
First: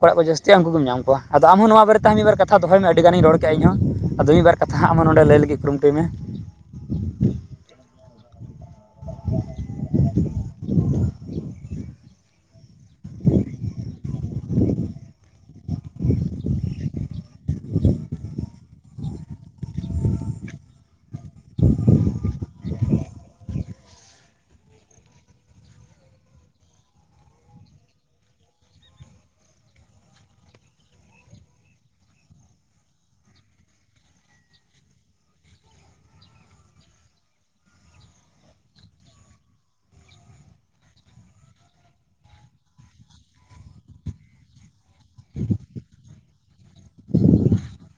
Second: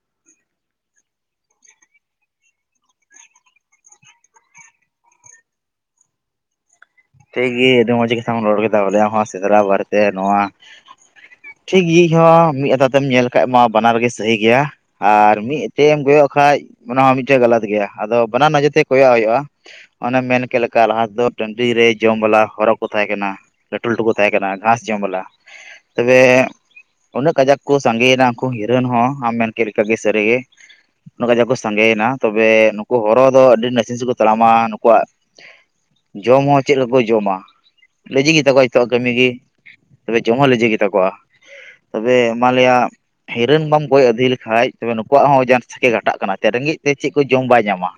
ᱚᱲᱟᱜ ᱠᱚ ᱡᱟᱹᱥᱛᱤᱜ-ᱟ ᱩᱱᱠᱩᱢ ᱧᱟᱢ ᱠᱚᱣᱟ ᱟᱫᱚ ᱟᱢ ᱦᱚ ᱱᱚᱣᱟ ᱵᱟᱨᱮ ᱛᱮ ᱢᱤᱫᱵᱟᱨ ᱠᱟᱛᱷᱟ ᱫᱚᱦᱚᱭ ᱢᱮ ᱟᱹᱰᱤ ᱜᱟᱱᱤᱧ ᱨᱚᱲ ᱠᱮᱜ-ᱟ ᱤᱧ ᱦᱚ ᱟᱫᱚ ᱢᱤᱫ ᱵᱟᱨ ᱠᱟᱛᱷᱟ ᱦᱟᱜ ᱟᱢ ᱱᱚᱰᱮ ᱞᱟᱹᱭ ᱞᱟᱹᱜᱤᱫ ᱠᱩᱨᱩᱢᱩᱴᱩᱭ ᱢᱮ᱾ ᱴᱷᱤᱠ ᱜᱮ ᱢᱚᱡᱽ ᱜᱮ᱾ ᱨᱚᱲ ᱠᱮᱫᱟ ᱵᱚᱞᱮ ᱟᱢᱦᱚᱸ ᱥᱮᱸᱫᱽᱨᱟ ᱵᱟᱨᱮ ᱛᱮ ᱱᱚᱣᱟ ᱴᱷᱤᱠ ᱜᱮ ᱦᱚᱸ ᱢᱤᱫ ᱠᱟᱛᱷᱟ ᱢᱮᱫ ᱧᱮᱞ ᱠᱷᱟᱡ ᱢᱟ ᱵᱟᱱᱟᱨ ᱜᱮ ᱥᱟᱹᱦᱤ ᱜᱮᱭᱟ ᱟᱨ ᱢᱤᱫ ᱪᱮᱫ ᱮᱢ ᱠᱚᱭᱚᱜ ᱠᱷᱟᱱ ᱚᱱᱟ ᱦᱚᱸ ᱢᱤᱫᱴᱮᱱ ᱜᱟᱞᱟᱛ ᱜᱮᱭᱟ ᱟᱫᱚ ᱵᱟᱱᱟᱨ ᱱᱚᱡᱚᱨ ᱛᱮ ᱠᱚᱭᱚᱜ ᱦᱩᱭᱩᱜ-ᱟ᱾ ᱚᱱᱮᱢ ᱢᱮᱱ ᱠᱮᱫ ᱞᱮᱠᱟ ᱞᱟᱦᱟ ᱫᱚ ᱴᱟᱺᱰᱤ ᱨᱮ ᱡᱚᱢ ᱵᱟᱞᱟ ᱦᱚᱨᱚ ᱠᱚ ᱛᱟᱦᱮᱸ ᱠᱟᱱᱟ, ᱞᱟᱹᱴᱩ ᱞᱟᱹᱴᱩ ᱠᱚ ᱛᱟᱦᱮᱸ ᱠᱟᱱᱟ ᱜᱷᱟᱸᱥ ᱡᱚᱢ ᱵᱟᱞᱟ ᱛᱚᱵᱮ ᱩᱱᱟᱹᱜ ᱠᱟᱡᱟᱠ ᱠᱚ ᱥᱟᱸᱜᱮᱭᱱᱟ ᱩᱝᱠᱩ ᱦᱤᱨᱟᱹᱱ ᱦᱚᱸ ᱟᱢ ᱢᱮᱱ ᱠᱮᱫ ᱞᱮᱠᱟ ᱜᱮ ᱥᱟᱹᱨᱤ ᱜᱮ ᱩᱱᱟᱹᱜ ᱠᱟᱡᱟᱠ ᱡᱮ ᱠᱚ ᱥᱟᱸᱜᱤᱭᱱᱟ ᱛᱚᱵᱮ ᱱᱩᱠᱩ ᱦᱚᱨᱚ ᱫᱚ ᱟᱹᱰᱤ ᱱᱟᱥᱮ ᱱᱟᱥᱮ ᱠᱚ ᱛᱟᱲᱟᱢᱟ ᱱᱩᱠᱩᱣᱟᱜ ᱡᱚᱢ ᱦᱚᱸ ᱪᱮᱫ ᱠᱚ ᱡᱚᱢᱟ ᱞᱮᱡᱤ ᱜᱮ ᱛᱟᱠᱚᱣᱟ ᱱᱤᱛᱚᱜ ᱠᱟᱹᱢᱤ ᱜᱮ ᱛᱚᱵᱮ ᱡᱚᱢ ᱦᱚᱸ ᱞᱮᱡᱤ ᱜᱮ ᱛᱟᱠᱚᱣᱟ᱾ ᱛᱚᱵᱮ ᱢᱟᱞᱮᱭᱟᱜ ᱦᱤᱨᱟᱹᱱ ᱵᱟᱢ ᱠᱚᱭᱚᱜ ᱟᱹᱫᱽᱦᱤ ᱞᱮᱠᱷᱟᱡ ᱛᱮ ᱱᱩᱠᱩᱣᱟᱜ ᱦᱚᱸ ᱡᱟᱝ ᱥᱮᱠᱮ ᱜᱷᱟᱴᱟᱜ ᱛᱮ ᱠᱟᱱᱟ ᱨᱮᱸᱜᱮᱡ ᱛᱮ ᱪᱮᱜ ᱠᱚ ᱡᱚᱢ ᱵᱟᱭ ᱧᱟᱢᱟ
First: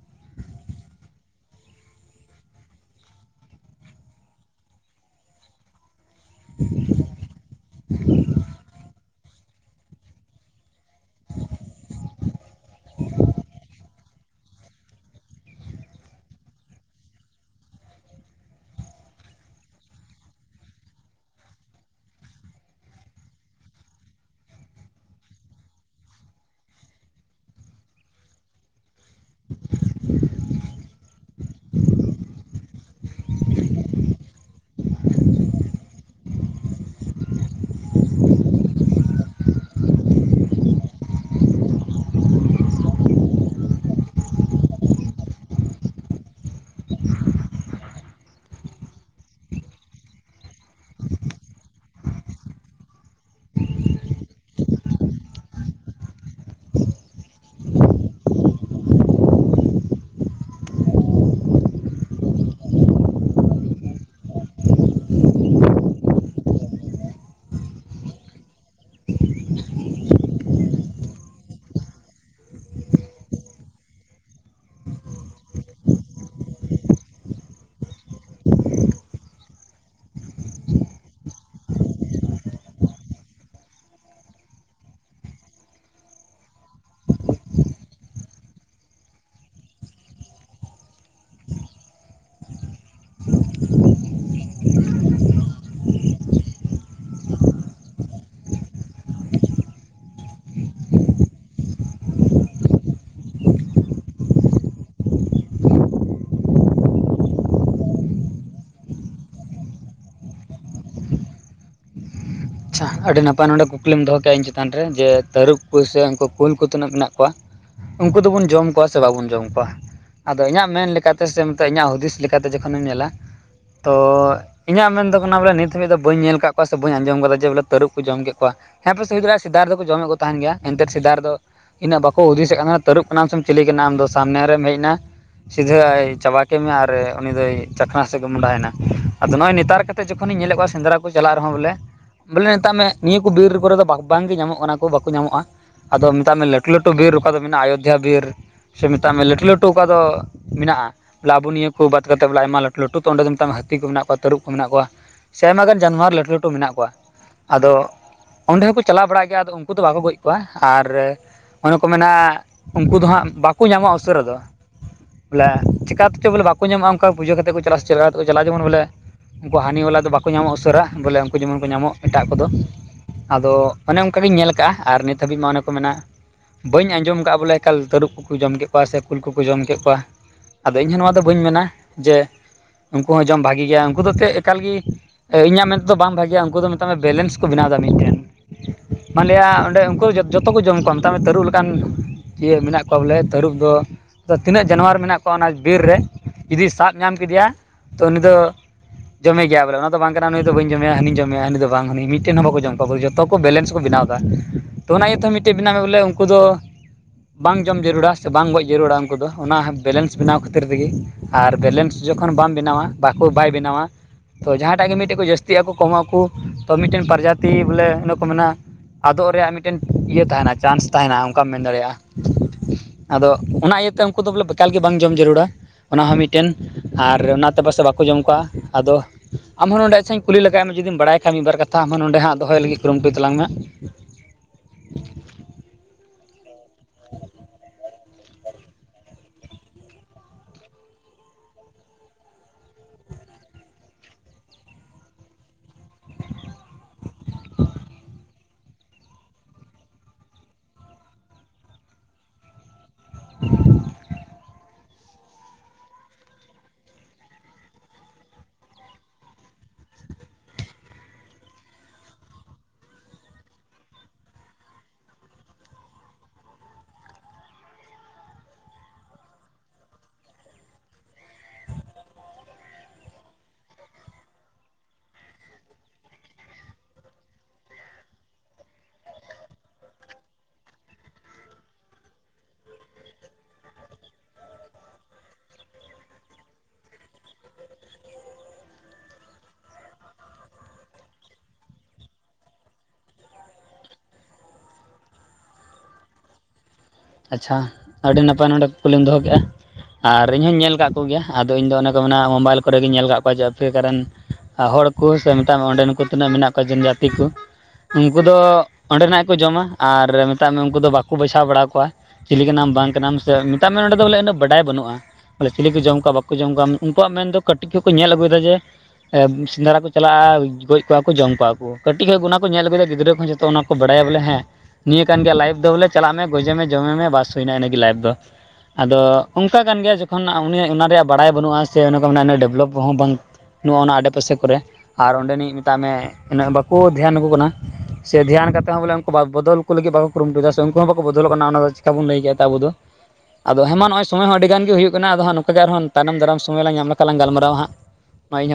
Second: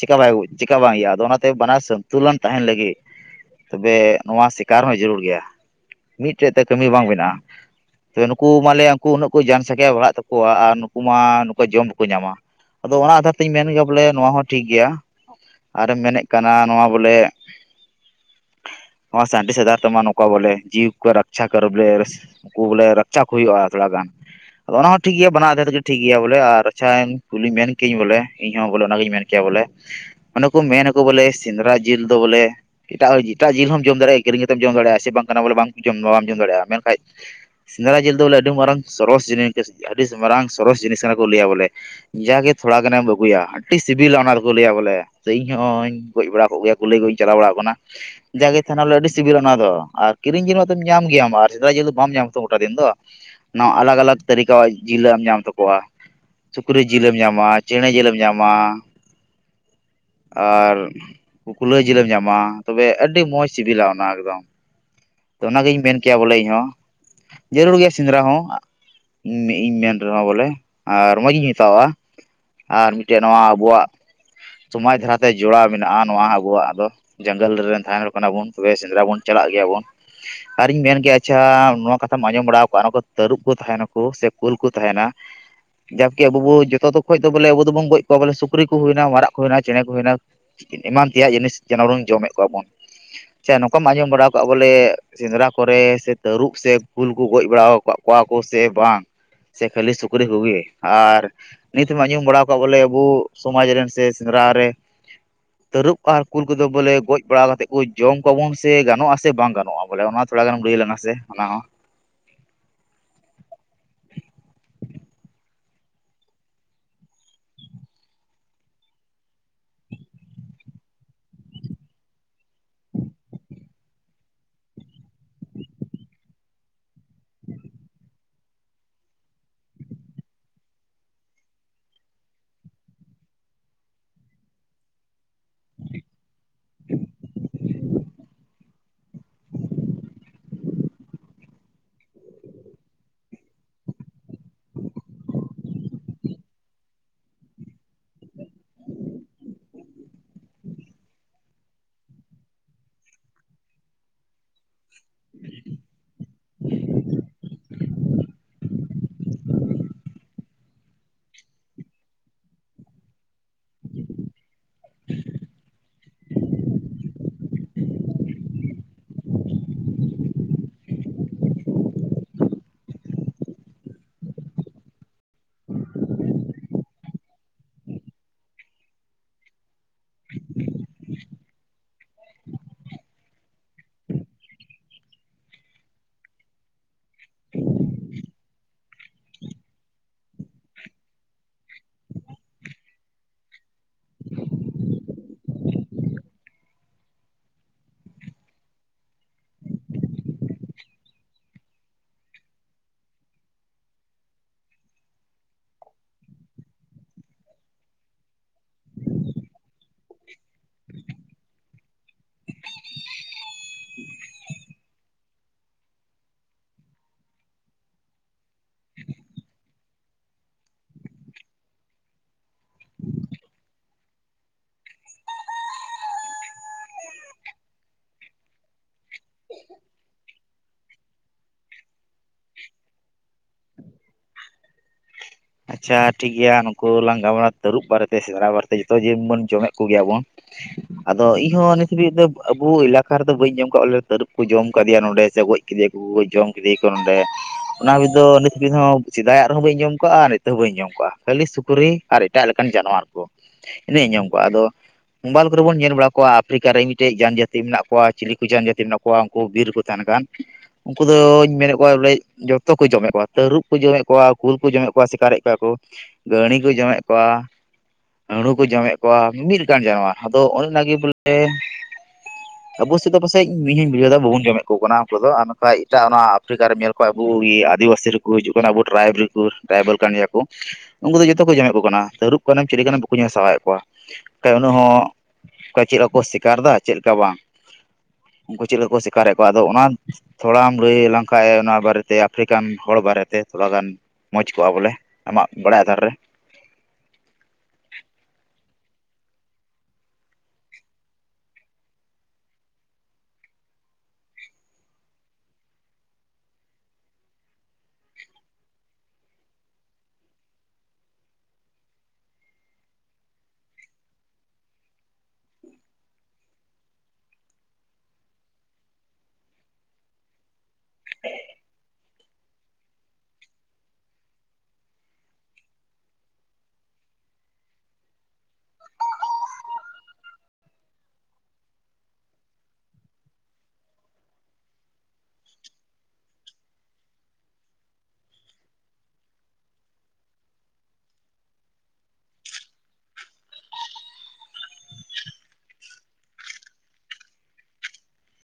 ᱪᱮᱠᱟ ᱵᱟᱭ ᱵᱩᱪ ᱪᱮᱠᱟ ᱵᱟᱝ ᱤᱭᱟᱹᱜᱼᱟ ᱟᱫᱚ ᱚᱱᱟᱛᱮ ᱵᱟᱱᱟᱨ ᱥᱚᱱᱛᱩᱞᱚᱱ ᱛᱟᱦᱮᱱ ᱞᱟᱹᱜᱤᱫ ᱛᱚᱵᱮ ᱱᱚᱣᱟ ᱥᱤᱠᱟᱨ ᱦᱚᱸ ᱡᱟᱹᱨᱩᱲ ᱜᱮᱭᱟ᱾ ᱢᱤᱫᱴᱮᱡ ᱛᱮ ᱠᱟᱹᱢᱤ ᱵᱟᱝ ᱵᱮᱱᱟᱜᱼᱟ, ᱛᱚᱵᱮ ᱱᱩᱠᱩ ᱢᱟᱞᱤᱭᱟ ᱠᱩ ᱩᱱᱟᱹᱜ ᱠᱚ ᱡᱟᱝ ᱥᱟᱠᱮᱭᱟ ᱵᱟᱲᱟᱜ ᱛᱟᱠᱚᱣᱟ ᱟᱨ ᱱᱩᱠᱩ ᱢᱟ ᱱᱚᱠᱩ ᱡᱚᱢ ᱵᱟᱠᱚ ᱧᱟᱢᱟ᱾ ᱟᱫᱚ ᱚᱱᱟ ᱟᱫᱷᱟᱨ ᱛᱮᱧ ᱢᱮᱱ ᱜᱮᱭᱟ ᱵᱚᱞᱮ ᱱᱚᱣᱟ ᱦᱚᱸ ᱴᱷᱤᱠ ᱜᱮᱭᱟ, ᱟᱨᱮᱢ ᱢᱮᱱᱮᱜ ᱠᱟᱱᱟ ᱱᱚᱣᱟ ᱵᱚᱞᱮ ᱱᱚᱣᱟ ᱥᱟᱱᱴᱤᱥ ᱟᱫᱷᱟᱨ ᱛᱮᱢᱟ ᱠᱚᱣᱟ ᱵᱚᱞᱮ ᱡᱤᱵᱽ ᱠᱳ ᱨᱚᱠᱪᱷᱟ ᱠᱟᱨᱳ ᱵᱚᱞᱮᱥ ᱠᱩ ᱵᱚᱞᱮ ᱨᱟᱠᱪᱟ ᱠᱚ ᱦᱩᱭᱩᱜᱼᱟ ᱛᱷᱚᱲᱟ ᱜᱟᱱ᱾ ᱟᱫᱚ ᱚᱱᱟ ᱦᱚᱸ ᱴᱷᱤᱠ ᱜᱮᱭᱟ ᱵᱟᱱᱟᱨ ᱟᱫᱷᱟᱨ ᱛᱮᱜᱮ ᱴᱷᱤᱠ ᱜᱮᱭᱟ ᱵᱚᱞᱮ ᱟᱪᱪᱷᱟᱧ ᱠᱩᱞᱤᱧ ᱢᱮᱱ ᱠᱮᱭᱟᱹᱧ ᱵᱚᱞᱮ ᱤᱧ ᱦᱚᱸ ᱵᱚᱞᱮ ᱚᱱᱟᱜᱤᱧ ᱢᱮᱱ ᱠᱮᱭᱟ ᱵᱚᱞᱮ, ᱚᱱᱮ ᱠᱚ ᱢᱮᱱᱟᱠᱚ ᱵᱚᱞᱮ ᱥᱮᱸᱫᱽᱨᱟ ᱡᱤᱞ ᱫᱚ ᱵᱚᱞᱮ ᱮᱴᱟᱜ ᱮᱴᱟᱜ ᱡᱤᱞ ᱦᱚᱸ ᱡᱚᱢ ᱫᱟᱲᱭᱟᱜᱼᱟ᱾ ᱤᱨᱤᱧ ᱠᱟᱛᱮ ᱡᱚᱢ ᱫᱟᱲᱭᱟᱜᱼᱟ ᱥᱮ ᱵᱟᱝ ᱠᱟᱱᱟ ᱵᱚᱞᱮ ᱵᱟᱝ ᱡᱚᱢ ᱵᱟᱢ ᱡᱚᱢ ᱫᱟᱲᱮᱭᱟᱜᱼᱟ ᱢᱮᱱᱠᱷᱟᱡ ᱥᱮᱸᱫᱽᱨᱟ ᱡᱤᱞ ᱫᱚ ᱵᱚᱞᱮ ᱟᱹᱰᱤ ᱢᱟᱨᱟᱝ ᱥᱚᱨᱚᱥ ᱡᱤᱱ ᱟᱹᱰᱤ ᱢᱟᱨᱟᱝ ᱥᱚᱨᱚᱥ ᱡᱤᱱᱤᱥ ᱠᱟᱱᱟ ᱠᱚ ᱞᱟᱹᱭᱟ ᱵᱚᱞᱮ᱾ ᱡᱟᱜᱮ ᱛᱷᱚᱲᱟ ᱜᱟᱱᱮᱢ ᱟᱹᱜᱩᱭᱟ ᱟᱹᱰᱤ ᱥᱤᱵᱤᱞᱟ ᱚᱱᱟ ᱫᱚᱠᱚ ᱞᱟᱹᱭᱟ ᱵᱚᱞᱮ ᱤᱧ ᱦᱚᱸᱧ ᱜᱚᱡ ᱵᱟᱲᱟ ᱠᱚ ᱜᱮᱭᱟ, ᱠᱩᱞᱟᱹᱭ ᱜᱟᱡ ᱳᱧ ᱪᱟᱞᱟᱣ ᱵᱟᱲᱟᱣ ᱠᱟᱱᱟ᱾ ᱡᱟᱜ ᱜᱮ ᱛᱟᱦᱮᱱᱟ ᱟᱹᱰᱤ ᱥᱤᱵᱤᱞᱟ ᱚᱱᱟ ᱫᱚ ᱟᱨ ᱠᱤᱨᱤᱧ ᱡᱤᱞ ᱢᱟᱛᱚᱢ ᱧᱟᱢ ᱜᱮᱭᱟᱢ ᱟᱨ ᱥᱮᱸᱫᱨᱟ ᱡᱤᱞ ᱫᱚ ᱵᱟᱢ ᱧᱟᱢᱟ ᱛᱚ ᱜᱚᱴᱟ ᱫᱤᱱ ᱫᱚ᱾ ᱱᱚᱣᱟ ᱟᱞᱟᱜᱽ ᱟᱞᱟᱜᱽ ᱛᱟᱹᱨᱤᱠᱟ ᱡᱤᱞᱮᱢ ᱧᱟᱢ ᱛᱟᱠᱚᱣᱟ᱾ ᱥᱩᱠᱨᱤ ᱡᱤᱞᱮᱢ ᱧᱟᱢᱟ, ᱪᱮᱬᱮ ᱡᱤᱞᱮᱢ ᱧᱟᱢᱟ᱾ ᱟᱨ ᱠᱩ-ᱠᱩᱞᱟᱹᱭ ᱡᱤᱞᱮᱢ ᱧᱟᱢᱟ᱾ ᱛᱚᱵᱮ ᱟᱹᱰᱤ ᱢᱚᱸᱡᱽ ᱥᱤᱵᱤᱞᱟ ᱚᱱᱟ ᱮᱠᱫᱚᱢ ᱛᱚ ᱚᱱᱟᱜᱤᱧ ᱢᱮᱱ ᱠᱮᱭᱟ ᱵᱚᱞᱮ ᱤᱧᱦᱚᱸ ᱡᱟᱹᱨᱩᱲ ᱜᱮᱭᱟ ᱥᱤᱸᱫᱽᱨᱟ ᱦᱚᱸ᱾ ᱤᱧ ᱤᱧ ᱢᱮᱱ ᱨᱮᱦᱚᱸ ᱵᱚᱞᱮ ᱟᱨ ᱢᱚᱸᱡᱽ ᱤᱧ ᱢᱮᱛᱟᱣᱟᱜᱼᱟ᱾ ᱟᱨ ᱢᱤᱫᱴᱮᱡ ᱱᱚᱣᱟ ᱟᱵᱚᱣᱟᱜ ᱥᱚᱢᱟᱡᱽ ᱫᱷᱟᱨᱟᱛᱮ ᱡᱚᱲᱟᱣ ᱢᱮᱱᱟᱜᱼᱟ ᱱᱚᱣᱟ ᱟᱵᱚᱣᱟᱜ ᱫᱚ᱾ ᱡᱟᱝᱜᱚᱞ ᱨᱮᱱ ᱛᱟᱦᱮᱱ ᱦᱚᱲ ᱠᱟᱱᱟ ᱵᱩᱱ, ᱛᱚᱵᱮ ᱥᱮᱸᱫᱽᱨᱟ ᱵᱚᱱ ᱪᱟᱞᱟᱜ ᱜᱮᱭᱟᱵᱚᱱ᱾ ᱟᱨᱤᱧ ᱢᱮᱱ ᱠᱮᱭᱟ ᱟᱪᱪᱷᱟ ᱱᱚᱣᱟ ᱠᱟᱛᱷᱟᱢ ᱟᱸᱡᱚᱢ ᱵᱟᱲᱟ ᱟᱠᱟᱜᱼᱟ ᱚᱱᱟ ᱠᱚ ᱛᱟᱹᱨᱩᱵᱽ ᱠᱚ ᱛᱟᱦᱮᱱᱟᱠᱚ ᱥᱮ ᱠᱩᱞ ᱠᱚ ᱛᱟᱦᱮᱱᱟ? ᱡᱟᱵᱠᱤ ᱟᱵᱚ ᱵᱚ ᱡᱚᱛᱚ ᱠᱷᱚᱡ ᱫᱚ ᱵᱚᱞᱮ ᱟᱵᱚ ᱫᱚᱵᱚᱱ ᱜᱚᱡ ᱠᱚᱣᱟ ᱵᱚᱞᱮ ᱥᱩᱠᱨᱤ ᱠᱚ ᱦᱩᱭᱱᱟ, ᱢᱟᱨᱟᱜ ᱦᱩᱭᱱᱟ, ᱪᱮᱬᱮ ᱠᱚ ᱦᱩᱭᱱᱟ᱾ ᱮᱢᱟᱱ ᱛᱮᱭᱟᱜ ᱡᱤᱱᱤᱥ ᱡᱟᱱᱟᱣᱚᱱ ᱡᱚᱢᱮᱫ ᱠᱚᱣᱟ ᱵᱚᱱ ᱥᱮ ᱱᱚᱝᱠᱟᱢ ᱟᱸᱡᱚᱢ ᱵᱟᱲᱟ ᱠᱟᱜᱼᱟ ᱵᱚᱞᱮ ᱥᱮᱸᱫᱽᱨᱟ ᱠᱚᱨᱮ ᱥᱮ ᱛᱟᱹᱨᱩᱵ ᱥᱮ ᱠᱩᱞ ᱠᱚ ᱜᱚᱡ ᱵᱟᱲᱟ ᱟᱠᱟᱟᱜ ᱠᱚᱣᱟ ᱠᱚ ᱥᱮ ᱵᱟᱝ? ᱥᱮ ᱠᱷᱟᱹᱞᱤ ᱥᱩᱠᱨᱤ ᱠᱚᱜᱮ? ᱟᱨ ᱱᱤᱛᱢᱟ ᱟᱸᱡᱚᱢ ᱵᱟᱲᱟ ᱟᱠᱟᱜ ᱵᱚᱞᱮ ᱟᱵᱚ ᱥᱚᱢᱟᱡᱽ ᱨᱮᱱ ᱥᱮᱸᱫᱽᱨᱟ ᱨᱮ ᱛᱟᱹᱨᱩᱵ ᱟᱨ ᱠᱩᱞ ᱠᱚᱫᱚ ᱵᱚᱞᱮ ᱜᱚᱡ ᱵᱟᱲᱟ ᱠᱟᱛᱮ ᱠᱚ ᱡᱚᱢ ᱠᱚᱣᱟᱵᱚᱱ ᱥᱮ ᱜᱟᱱᱚᱜᱼᱟ ᱥᱮ ᱵᱟᱝ ᱜᱟᱱᱚᱜᱼᱟ? ᱵᱚᱞᱮ ᱚᱱᱟ ᱛᱷᱚᱲᱟ ᱜᱟᱱ ᱞᱟᱹᱭ ᱞᱟᱝᱟ ᱥᱮ ᱚᱱᱟ ᱦᱚᱸ᱾ ᱟᱪᱪᱷᱟ ᱟᱹᱰᱤ ᱱᱟᱯᱟᱭ ᱱᱚᱸᱰᱮ ᱠᱩᱠᱞᱤᱢ ᱫᱚᱦᱚ ᱠᱮᱜᱼᱟ ᱤᱧ ᱪᱮᱛᱟᱱ ᱨᱮ ᱡᱮ ᱛᱟᱹᱨᱩᱵ ᱠᱚ ᱥᱮ ᱩᱱᱠᱩ ᱠᱩᱞ ᱠᱚ ᱛᱤᱱᱟᱹᱜ ᱢᱮᱱᱟᱜ ᱠᱚᱣᱟ? ᱩᱝᱠᱩ ᱫᱚᱵᱚᱱ ᱡᱚᱢ ᱠᱚᱣᱟ ᱥᱮ ᱵᱟᱵᱚᱱ ᱡᱚᱢ ᱠᱚᱣᱟ? ᱟᱫᱚ ᱤᱧᱟᱹᱜ ᱢᱮᱱ ᱞᱮᱠᱟᱛᱮ ᱥᱮ ᱢᱮᱛᱟᱜ ᱤᱧᱟᱹᱜ ᱦᱩᱫᱤᱥ ᱞᱮᱠᱟᱛᱮ ᱡᱚᱠᱷᱚᱱᱮᱢ ᱧᱮᱞᱟ ᱛᱚ ᱤᱧᱟᱹᱜ ᱢᱮᱱᱫᱚ ᱠᱟᱱᱟ ᱵᱚᱞᱮ ᱱᱤᱛ ᱦᱟᱹᱵᱤᱡ ᱫᱚ ᱵᱟᱹᱧ ᱧᱮᱞ ᱟᱠᱟᱫ ᱠᱚᱣᱟ ᱥᱮ ᱵᱟᱹᱧ ᱟᱸᱡᱚᱢ ᱠᱟᱫᱟ᱾ ᱡᱮ ᱵᱚᱞᱮ ᱛᱟᱹᱨᱩᱵ ᱠᱚ ᱡᱚᱢ ᱠᱮᱫ ᱠᱚᱣᱟ, ᱦᱮᱸ ᱯᱟᱥᱮᱜ ᱥᱮᱫᱟᱭ ᱨᱮ ᱫᱚᱠᱚ ᱡᱚᱢᱮᱫ ᱠᱚ ᱛᱟᱦᱮᱱ ᱜᱮᱭᱟ ᱮᱱᱛᱮ ᱥᱮᱫᱟᱭ ᱨᱮ ᱫᱚ ᱤᱱᱟᱹᱜ ᱵᱟᱠᱚ ᱦᱩᱫᱤᱥᱮᱫ ᱠᱟᱱ ᱛᱟᱦᱮᱱᱟ, ᱛᱟᱹᱨᱩᱵ ᱠᱟᱱᱟᱢ ᱥᱮᱢ ᱪᱤᱞᱤ ᱠᱟᱱᱟ ᱟᱢ ᱫᱚ ᱥᱟᱢᱱᱮ ᱨᱮᱢ ᱦᱮᱡ ᱮᱱᱟ ᱥᱤᱫᱷᱟᱹᱭ ᱪᱟᱵᱟ ᱠᱟᱹᱭᱟ ᱟᱨ ᱩᱱᱤ ᱫᱚᱭ ᱪᱟᱠᱷᱱᱟ ᱥᱮᱜ ᱜᱮ ᱢᱸᱰᱟᱭᱱᱟ, ᱟᱫᱚ ᱱᱚᱜᱼᱚᱭ ᱱᱮᱛᱟᱨ ᱠᱟᱛᱮᱜ ᱡᱚᱠᱷᱚᱱᱤᱧ ᱧᱮᱞᱮᱫ ᱠᱚᱣᱟ ᱥᱮᱸᱫᱽᱨᱟ ᱠᱚ ᱪᱟᱞᱟᱜ ᱨᱮᱦᱚᱸ ᱵᱚᱞᱮ ᱵᱚᱞᱮ ᱢᱮᱛᱟᱜ ᱢᱮ ᱱᱤᱭᱟᱹ ᱠᱚ ᱵᱤᱨ ᱠᱚᱨᱮ ᱫᱚ ᱵᱟᱝᱜᱮ ᱧᱟᱢᱚᱜ ᱠᱟᱱᱟ ᱠᱚ ᱵᱟᱠᱚ ᱧᱟᱢᱚᱜᱼᱟ ᱟᱫᱚ ᱢᱮᱛᱟᱜ ᱢᱮ ᱞᱟᱹ ᱞᱟᱹᱴᱩ ᱞᱟᱹᱴᱩ ᱵᱤᱨ ᱚᱠᱟ ᱫᱚ ᱢᱮᱱᱟᱜᱼᱟ ᱟᱭᱳᱫᱷᱟ ᱵᱤᱨ ᱥᱮ ᱢᱮᱛᱟᱜ ᱢᱮ ᱞᱟᱹᱴᱩ ᱞᱟᱹᱴᱩ ᱚᱠᱟᱫᱚ ᱢᱮᱱᱟᱜᱼᱟ᱾ ᱞᱟᱵᱩᱱᱤᱭᱟᱹ ᱠᱚ ᱵᱟᱫ ᱠᱟᱛᱮ ᱟᱭᱢᱟ ᱞᱟᱹᱴᱩ ᱞᱟᱹᱴᱩ ᱛᱚ ᱚᱸᱰᱮ ᱫᱚ ᱢᱮᱛᱟᱜ ᱢᱮ ᱦᱟᱹᱛᱤ ᱠᱚ ᱢᱮᱱᱟᱜ ᱠᱚᱣᱟ᱾ ᱛᱟᱹᱨᱩᱵ ᱠᱚ ᱢᱮᱱᱟᱜ ᱠᱚᱣᱟ, ᱥᱮ ᱟᱭᱢᱟ ᱜᱟᱱ ᱡᱟᱱᱣᱟᱨ ᱞᱟᱹᱴᱩ ᱞᱟᱹᱴᱩ ᱢᱮᱱᱟᱜ ᱠᱚᱣᱟ᱾ ᱟᱫᱚ ᱚᱸᱰᱮ ᱦᱚᱸᱠᱚ ᱪᱟᱞᱟᱣ ᱵᱟᱲᱟᱭ ᱜᱮᱭᱟ ᱟᱫᱚ ᱩᱱᱠᱩ ᱫᱚ ᱵᱟᱠᱚ ᱜᱚᱡ ᱠᱚᱣᱟ, ᱟᱨ ᱚᱱᱮ ᱠᱚ ᱢᱮᱱᱟ ᱩᱝᱠᱩ ᱫᱚ ᱦᱟᱸᱜ ᱵᱟᱠ ᱵᱟᱠᱩ ᱧᱟᱢᱟ ᱩᱥᱟᱹᱨᱟ ᱫᱚ ᱵᱚᱞᱮ ᱪᱤᱠᱟᱹᱛᱮᱪᱚ ᱵᱚᱞᱮ ᱵᱟ ᱠᱚ ᱧᱟᱢᱟ ᱚᱱᱠᱟ ᱯᱩᱡᱟᱹ ᱠᱟᱛᱮᱫ ᱠᱚ ᱪᱟᱜ ᱪᱮᱫ ᱞᱮᱠᱟ ᱠᱚ ᱪᱟᱞᱟᱜᱼᱟ, ᱡᱮᱢᱚᱱ ᱵᱚᱞᱮᱼᱼ ᱩᱱᱠᱩ ᱦᱟᱹᱱᱤ ᱵᱟᱞᱟ ᱫᱚ ᱵᱟᱠᱚ ᱧᱟᱢᱚᱜ ᱩᱥᱟᱹᱨᱟ ᱵᱚᱞᱮ ᱩᱱᱠᱩ ᱡᱮᱢᱚᱱ ᱠᱚ ᱧᱟᱢᱚᱜ᱾ ᱮᱴᱟᱜ ᱠᱚᱫᱚ ᱟᱫᱚ ᱚᱱᱮ ᱚᱱᱠᱟ ᱜᱤᱧ ᱧᱮᱞ ᱟᱠᱟᱜᱼᱟ ᱟᱨ ᱱᱤᱛ ᱦᱟᱹᱵᱤᱡ ᱢᱟ ᱚᱱᱮ ᱠᱚ ᱢᱮᱱᱟᱼᱼ ᱵᱟᱹᱧ ᱟᱸᱡᱚᱢ ᱟᱠᱟᱫᱴᱜᱼᱟ, ᱵᱚᱞᱮ ᱮᱠᱟᱞ ᱛᱟᱹᱨᱩᱵ ᱠᱚᱠᱚ ᱡᱚᱢ ᱠᱮᱫ ᱠᱚᱣᱟ ᱥᱮ ᱠᱩᱞ ᱠᱚᱠᱚ ᱡᱚᱢ ᱠᱮᱫ ᱠᱚᱣᱟ᱾ ᱟᱫᱚ ᱤᱧ ᱦᱚᱸ ᱱᱚᱣᱟ ᱫᱚ ᱵᱟᱹᱧ ᱢᱮᱱᱟ ᱡᱮᱼᱼ ᱩᱱᱠᱩ ᱦᱚᱸ ᱡᱚᱢ ᱵᱷᱟᱜᱤ ᱜᱤᱭᱟ ᱩᱱᱠᱩ ᱫᱚ ᱛᱮᱫ ᱮᱠᱟᱞ ᱜᱤ ᱤᱧᱟᱜ ᱢᱮᱱ ᱛᱮᱫᱚ ᱵᱟᱝ ᱵᱷᱟᱜᱮᱭᱟ ᱩᱱᱠᱩ ᱫᱚᱼᱼ ᱮ ᱵᱮᱞᱮᱱᱥ ᱠᱚ ᱵᱮᱱᱟᱣ ᱫᱟ ᱢᱤᱫᱴᱮᱱ ᱢᱟᱱᱞᱤᱭᱟ ᱚᱸᱰᱮ ᱩᱱᱠᱩ ᱡᱚᱛᱚ ᱠᱚ ᱡᱚᱢ ᱠᱚᱣᱟ ᱢᱮᱛᱟᱜ ᱢᱮ ᱛᱟᱹᱨᱩᱵᱽ ᱞᱮᱠᱟᱱ᱾ ᱤᱭᱟᱹᱲ ᱢᱮᱱᱟᱜ ᱠᱚᱣᱟ ᱵᱚᱞᱮ ᱛᱟᱹᱨᱩᱵ ᱫᱚ᱾ ᱟᱫᱚ ᱛᱤᱱᱟᱹᱜ ᱡᱟᱱᱣᱟᱨ ᱢᱮᱱᱟᱜ ᱠᱚᱣᱟ ᱚᱱᱟ ᱵᱤᱨ ᱨᱮ ᱡᱩᱫᱤᱭ ᱥᱟᱵ ᱧᱟᱢ ᱠᱮᱫᱮᱭᱟ, ᱛᱚ ᱩᱱᱤ ᱫᱚᱼᱼ ᱡᱚᱢᱮ ᱜᱮᱭᱟᱭ ᱵᱚᱞᱮ ᱚᱱᱟ ᱫᱚ ᱵᱟᱝ ᱠᱟᱱᱟ ᱱᱩᱭ ᱫᱚ ᱵᱟᱹᱧ ᱡᱚᱢᱮᱭᱟ ᱦᱟᱹᱱᱤᱧ ᱡᱚᱢᱮᱭᱟ ᱦᱟᱱᱤ ᱫᱚᱼᱼ ᱵᱟᱝ ᱦᱟᱱᱤ ᱢᱤᱫᱴᱮᱱ ᱦᱚᱸ ᱵᱟᱠᱚ ᱡᱚᱢ ᱠᱚᱣᱟ ᱵᱚᱞᱮ ᱡᱚᱛᱚ ᱠᱚ ᱵᱮᱞᱮᱱᱥ ᱠᱚ ᱵᱮᱱᱟᱣ ᱮᱫᱟ᱾ ᱛᱚ ᱚᱱᱟ ᱤᱭᱟᱹᱛᱮ ᱢᱤᱫᱴᱟᱝ ᱵᱮᱱᱟᱣ ᱢᱮ ᱵᱚᱞᱮ ᱩᱱᱠᱩ ᱫᱚᱼᱼ ᱵᱟᱝ ᱡᱚᱢ ᱡᱟᱹᱨᱩᱲᱟ ᱥᱮ ᱵᱟᱝ ᱜᱚᱡ ᱡᱟᱹᱨᱩᱲᱟ ᱩᱱᱠᱩ ᱫᱚ ᱚᱱᱟ ᱵᱮᱞᱮᱱᱥ ᱵᱮᱱᱟᱣ ᱠᱷᱟᱹᱛᱤᱨ ᱛᱮᱜᱮᱼᱼ ᱟᱨ ᱵᱮᱞᱮᱱᱥ ᱡᱚᱠᱷᱚᱱ ᱵᱟᱢ ᱵᱮᱱᱟᱣᱟ ᱵᱟᱠᱚ ᱵᱟᱭ ᱵᱮᱱᱟᱣᱟᱼᱼ ᱛᱚ ᱡᱟᱦᱟᱸᱴᱟᱭ ᱜᱮ ᱢᱤᱫᱴᱮᱱ ᱠᱚ ᱡᱟᱹᱥᱛᱤᱜᱼᱟ ᱠᱚ ᱠᱚᱢᱚᱜ ᱟᱠᱩ ᱛᱚ ᱢᱤᱫᱴᱮᱱ ᱯᱟᱨᱡᱟᱛᱤ ᱵᱚᱞᱮ ᱤᱱᱟᱹᱠᱚ ᱢᱮᱱᱟᱼᱼ ᱟᱫᱚᱜ ᱨᱮᱭᱟᱜ ᱢᱤᱫᱴᱮᱱ ᱤᱭᱟᱹ ᱛᱟᱦᱮᱱᱟ ᱪᱟᱱᱥ ᱛᱟᱦᱮᱱᱟ ᱚᱱᱠᱟᱢ ᱢᱮᱱ ᱫᱟᱲᱮᱭᱟᱜᱼᱟ᱾ ᱟᱫᱚ ᱚᱱᱟ ᱤᱭᱟᱹᱛᱮ ᱩᱱᱠᱩ ᱫᱚ ᱵᱚᱞᱮ ᱮᱠᱟᱞ ᱜᱮ ᱵᱟᱝ ᱡᱚᱢ ᱡᱟᱹᱨᱩᱲᱟ᱾ ᱚᱱᱟ ᱦᱚᱸ ᱢᱤᱫᱴᱮᱱ ᱟᱨ ᱚᱱᱟᱛᱮ ᱯᱟᱥᱮᱡ ᱵᱟᱠᱚ ᱡᱚᱢ ᱠᱚᱣᱟ, ᱟᱫᱚᱼᱼ ᱟᱢᱦᱚ ᱱᱚᱰᱮ ᱟᱪᱪᱷᱟᱧ ᱠᱩᱞᱤ ᱞᱮᱜᱟ ᱢᱮᱭᱟ ᱡᱩᱫᱤᱢ ᱵᱟᱲᱟᱭ ᱠᱷᱟᱱ, ᱢᱤᱫᱵᱟᱨ ᱠᱟᱛᱷᱟ ᱦᱚ ᱱᱚᱰᱮ ᱦᱟᱸᱜ ᱫᱚᱦᱚᱭ ᱞᱟᱹᱜᱤᱫ ᱠᱩᱨᱩᱢᱴᱩᱭ ᱛᱟᱞᱟᱝ ᱢᱮ ᱦᱟᱜᱼᱼ ᱟᱪᱪᱷᱟ ᱴᱷᱤᱠ ᱜᱮᱭᱟ ᱱᱩᱠᱩ ᱞᱟᱸᱜᱟ ᱵᱟᱲᱟ ᱛᱟᱹᱨᱩᱵ ᱵᱟᱨᱮᱛᱮ ᱥᱮᱸᱫᱽᱨᱟ ᱵᱟᱨᱮᱛᱮ ᱡᱚᱛᱚ ᱡᱤᱵ ᱵᱚᱱ ᱡᱚᱢᱮᱫ ᱠᱚᱜᱮᱭᱟ ᱵᱚᱱ᱾ ᱟᱫᱚ ᱤᱧ ᱦᱚᱸ ᱱᱤᱛ ᱦᱟᱹᱵᱤᱡ ᱫᱚ ᱟᱵᱚ ᱮᱞᱟᱠᱟ ᱨᱮᱫᱚ ᱵᱟᱹᱧ ᱟᱸᱡᱚᱢ ᱟᱠᱟᱜᱼᱟ, ᱵᱚᱞᱮ ᱛᱟᱹᱨᱩᱵ ᱠᱚ ᱡᱚᱢ ᱠᱟᱫᱮᱭᱟ ᱱᱚᱰᱮ ᱥᱮ ᱜᱚᱡᱼᱼ ᱠᱮᱫᱮᱭᱟ ᱠᱚ ᱡᱚᱢ ᱠᱮᱫᱮᱭᱟ ᱠᱚ ᱱᱚᱰᱮ ᱚᱱᱟ ᱫᱚ ᱱᱤᱛ ᱦᱟᱹᱵᱤᱡ ᱦᱚᱸ ᱥᱮᱫᱟᱭᱟᱜ ᱨᱮᱦᱚᱸ ᱵᱟᱹᱧ ᱡᱚᱢ ᱠᱚᱜᱼᱟ᱾ ᱵᱟᱹᱧ ᱟᱸᱡᱚᱢ ᱠᱟᱜᱼᱟ, ᱠᱷᱟᱹᱞᱤ ᱥᱩᱠᱨᱤ ᱟᱨ ᱮᱴᱟᱜ ᱞᱮᱠᱟᱱ ᱡᱟᱱᱣᱟᱨ ᱠᱚ ᱤᱱᱟᱹᱧ ᱡᱚᱢ ᱠᱟᱜᱼᱟ, ᱟᱫᱚᱼᱼ ᱢᱳᱵᱟᱭᱤᱞ ᱠᱚᱨᱮ ᱵᱚᱱ ᱧᱮᱞ ᱵᱟᱲᱟ ᱠᱚᱣᱟ ᱟᱯᱷᱨᱤᱠᱟ ᱨᱮ ᱢᱤᱫᱴᱮᱡ ᱡᱟᱱᱡᱟᱹᱛᱤ ᱢᱮᱱᱟᱜ ᱠᱚᱣᱟ ᱪᱤᱞᱤ ᱠᱚ ᱡᱟᱱᱡᱟᱹᱛᱤ ᱢᱮᱱᱟᱜ ᱠᱚᱣᱟ ᱩᱱᱠᱩ ᱵᱤᱨ ᱨᱮᱠᱚ ᱛᱟᱦᱮᱱ ᱠᱟᱱ᱾ ᱩᱱᱠᱩ ᱫᱚᱧ ᱢᱮᱱᱮᱫ ᱠᱚᱣᱟ ᱵᱚᱞᱮ ᱡᱚᱛᱛᱚ ᱠᱚ ᱡᱚᱢᱮᱫ ᱠᱚᱣᱟ ᱛᱟᱹᱨᱩᱵ ᱠᱚ ᱡᱚᱢᱮᱫ ᱠᱚᱣᱟ, ᱠᱩᱞ ᱠᱚ ᱡᱚᱢᱮᱫ ᱠᱚᱣᱟ᱾ ᱟᱠᱟᱨᱮᱫ ᱠᱚᱣᱟ ᱠᱚ, ᱜᱟᱹᱲᱤ ᱠᱚ ᱡᱚᱢᱮᱫ ᱠᱚᱣᱟ᱾ ᱦᱟᱹᱲᱩ ᱠᱚ ᱡᱚᱢᱮᱫ ᱠᱚᱣᱟ ᱢᱤᱫ ᱞᱮᱠᱟᱱ ᱡᱟᱱᱣᱟᱨ ᱟᱫᱚ ᱚᱱᱮ ᱚᱱᱟᱜᱮ ᱵᱚᱞᱮᱼᱼ ᱟᱵᱚ ᱥᱮᱫ ᱫᱚ ᱯᱟᱥᱮᱡ ᱤᱧ ᱵᱩᱡᱷᱟᱹᱣᱟ ᱵᱟᱵᱚᱱ ᱡᱚᱢᱮᱫ ᱠᱚ ᱠᱟᱱᱟ ᱩᱱᱠᱩ ᱫᱚ ᱟᱨ ᱱᱚᱝᱠᱟ ᱮᱴᱟᱜ ᱚᱱᱟ ᱟᱯᱷᱨᱤᱠᱟ ᱨᱮ ᱧᱮᱞᱼᱼ ᱟᱵᱚ ᱤᱭᱟᱹ ᱟᱹᱫᱤᱵᱟᱹᱥᱤ ᱨᱮᱠᱚ ᱦᱤᱡᱩᱜ ᱠᱟᱱᱟ ᱟᱵᱚ ᱴᱨᱟᱭᱤᱵᱽ ᱨᱮᱠᱚ ᱴᱨᱟᱭᱵᱮᱞᱼᱼ ᱜᱮᱭᱟ ᱠᱚ ᱩᱱᱠᱩ ᱫᱚ ᱡᱚᱛᱚ ᱠᱚ ᱡᱚᱢᱮᱫ ᱠᱚ ᱠᱟᱱᱟ ᱛᱟᱹᱨᱩᱵ ᱠᱟᱱᱟᱢ ᱪᱮᱫ ᱠᱟᱱᱟᱢ ᱵᱟᱠᱚ ᱧᱮᱞ ᱥᱟᱦᱟᱣᱮᱫ ᱠᱚᱣᱟ᱾ ᱵᱟᱠᱷᱟᱡ ᱩᱱᱟᱹᱜ ᱦᱚᱸ ᱪᱮᱫ ᱞᱮᱠᱟ ᱠᱚ ᱥᱤᱠᱟᱨ ᱮᱫᱟ ᱪᱮᱫ ᱞᱮᱠᱟ ᱵᱟᱝ᱾ ᱩᱱᱠᱩ ᱪᱮᱫ ᱞᱮᱠᱟ ᱠᱚ ᱥᱤᱠᱟᱨᱮᱫ ᱠᱚᱣᱟ ᱟᱫᱚ ᱚᱱᱟᱼᱼ ᱛᱷᱚᱲᱟᱢ ᱞᱟᱹᱭ ᱟᱞᱟᱝ ᱠᱷᱟᱡ ᱚᱱᱟ ᱵᱟᱨᱮᱛᱮ ᱟᱯᱷᱨᱤᱠᱟᱱ ᱦᱚᱲ ᱵᱟᱨᱮᱛᱮ, ᱛᱷᱚᱲᱟᱜᱟᱱ ᱢᱚᱸᱡᱽ ᱠᱚᱜᱼᱟ ᱵᱚᱞᱮ᱾ ᱟᱢᱟᱜ ᱵᱟᱲᱟᱭ ᱟᱫᱷᱟᱨ ᱨᱮ᱾ ᱟᱪᱪᱷᱟ ᱟᱹᱰᱤ ᱱᱟᱯᱟᱭ ᱱᱚᱰᱮ ᱠᱩᱴᱞᱤᱢ ᱫᱚᱦᱚ ᱠᱮᱜᱼᱟ᱾ ᱟᱨ ᱤᱧ ᱦᱚᱧ ᱧᱮᱞ ᱠᱟᱫ ᱠᱚ ᱜᱮᱭᱟ ᱟᱫᱚ ᱤᱧᱫᱚ ᱚᱱᱮ ᱠᱚ ᱢᱮᱱᱟ ᱢᱳᱵᱟᱭᱤᱞ ᱠᱚᱨᱮ ᱜᱤᱧ ᱧᱮᱞ ᱠᱟᱫ ᱠᱚᱣᱟ ᱡᱮ ᱟᱯᱨᱤᱠᱟ ᱨᱮᱱᱼᱼ ᱟᱨ ᱦᱚᱲ ᱠᱚ ᱥᱮ ᱢᱮᱛᱟᱜ ᱢᱮ ᱚᱸᱰᱮ ᱛᱤᱱᱟᱹᱜ ᱢᱮᱱᱟᱜ ᱠᱚᱣᱟ ᱡᱤᱱ ᱡᱟᱹᱛᱤ ᱠᱚᱼᱼ ᱩᱱᱠᱩ ᱫᱚ ᱚᱸᱰᱮᱱᱟᱜ ᱜᱮ ᱠᱚ ᱡᱚᱢᱟ ᱟᱨ ᱢᱮᱛᱟᱜ ᱢᱮ ᱩᱱᱠᱩ ᱫᱚ ᱵᱟᱠᱚ ᱵᱟᱪᱷᱟᱣ ᱵᱟᱲᱟ ᱠᱚᱣᱟ᱾ ᱪᱤᱞᱤ ᱠᱟᱱᱟᱢ ᱵᱟᱝ ᱠᱟᱱᱟᱢ ᱥᱮ ᱢᱮᱛᱟᱜ ᱢᱮ ᱱᱚᱰᱮ ᱫᱚ ᱵᱚᱞᱮ ᱩᱱᱟᱹᱜ ᱵᱟᱰᱟᱭ ᱵᱟᱹᱱᱩᱜᱼᱟ᱾ ᱪᱤᱞᱤ ᱠᱚ ᱡᱚᱢ ᱠᱚᱣᱟ ᱵᱟᱠᱚ ᱡᱚᱢ ᱠᱚᱣᱟ ᱩᱱᱠᱩᱣᱟᱜ ᱢᱮᱱᱫᱚ ᱠᱟᱹᱴᱤᱡ ᱠᱷᱚᱡ ᱠᱚ ᱧᱮᱞ ᱟᱹᱜᱩᱭᱮᱫᱟ ᱡᱮᱼᱼ ᱥᱮᱸᱫᱽᱨᱟ ᱠᱚ ᱪᱟᱞᱟᱜᱼᱟ, ᱜᱚᱡ ᱠᱚᱣᱟ ᱠᱚ ᱡᱚᱢ ᱠᱚᱣᱟ ᱠᱚ ᱠᱟᱹᱴᱤᱡ ᱠᱷᱚᱡ ᱜᱮ ᱚᱱᱟ ᱼᱼ ᱠᱚ ᱧᱮᱞ ᱟᱹᱜᱩᱭᱮᱫᱟ ᱜᱤᱫᱽᱨᱟᱹ ᱠᱚ ᱡᱚᱛᱚ ᱚᱱᱟ ᱠᱚ ᱵᱟᱲᱟᱭᱟ ᱵᱚᱞᱮ ᱦᱮᱸ ᱱᱤᱭᱟᱹ ᱠᱟᱱ ᱜᱮᱭᱟ ᱞᱟᱭᱤᱯ ᱫᱚ ᱵᱚᱞᱮ ᱪᱟᱞᱟᱜ ᱢᱮ ᱜᱚᱡᱮ ᱢᱮᱼᱼ ᱡᱚᱢᱮ ᱢᱮ ᱵᱟᱥ ᱦᱩᱭᱮᱱᱟ ᱤᱱᱟᱹ ᱜᱮ ᱞᱟᱭᱤᱯ ᱫᱚ᱾ ᱟᱫᱚ ᱚᱝᱠᱟ ᱠᱟᱱ ᱜᱮᱭᱟ ᱡᱚᱠᱷᱚᱱ ᱚᱱᱟ ᱨᱮᱭᱟᱜ ᱵᱟᱲᱟᱭ ᱵᱟᱹᱱᱩᱜᱼᱟ ᱥᱮ ᱚᱱᱟ ᱠᱚ ᱢᱮᱱᱟ ᱩᱱᱟᱹᱜ ᱰᱮᱵᱷᱞᱚᱯ ᱦᱚᱸ ᱵᱟᱝᱼᱼ ᱱᱚᱣᱟ ᱱᱟ ᱟᱰᱮ ᱯᱟᱥᱮ ᱠᱚᱨᱮ ᱟᱨ ᱚᱸᱰᱮᱱᱤᱡ ᱢᱮᱛᱟᱜ ᱢᱮ ᱩᱱᱟᱹᱜ ᱵᱟᱠᱚ ᱫᱷᱮᱭᱟᱱ ᱟᱠᱚ ᱠᱟᱱᱟ᱾ ᱥᱮ ᱫᱷᱮᱭᱟᱱ ᱠᱟᱛᱮᱫ ᱦᱚᱸ ᱵᱚᱞᱮ ᱩᱱᱠᱩ ᱵᱟᱠᱚ ᱵᱚᱫᱚᱞ ᱠᱚ ᱞᱟᱹᱜᱤᱫ ᱵᱟᱠᱚ ᱠᱩᱨᱩᱢᱩᱴᱩᱭ ᱫᱟ ᱥᱮ ᱩᱱᱠᱩ ᱦᱚᱸ ᱵᱟᱠᱚ ᱵᱚᱫᱚᱞᱚᱜ ᱼᱼ ᱠᱚᱱᱟ ᱚᱱᱟ ᱫᱚ ᱪᱤᱠᱟ ᱵᱚᱱ ᱞᱟᱹᱭ ᱠᱮᱭᱟ ᱟᱵᱚ ᱫᱚᱼᱼ ᱟᱫᱚ ᱦᱮᱸ ᱱᱚᱜᱼᱚᱭ ᱥᱚᱢᱚᱭ ᱦᱚᱸ ᱟᱹᱰᱤ ᱜᱟᱱ ᱜᱮ ᱦᱩᱭᱩᱜ ᱠᱟᱱᱟ ᱟᱫᱚ ᱦᱟᱸᱜ ᱱᱚᱝᱠᱟ ᱜᱮ ᱟᱨᱦᱚᱸ ᱛᱟᱭᱚᱢᱟᱢ ᱫᱟᱨᱟᱢ ᱥᱚᱢᱚᱭ ᱞᱟᱝ ᱧᱟᱢ ᱞᱮᱠᱷᱟᱱ ᱞᱟᱝ ᱜᱟᱞᱢᱟᱨᱟᱣ ᱦᱟᱜ᱾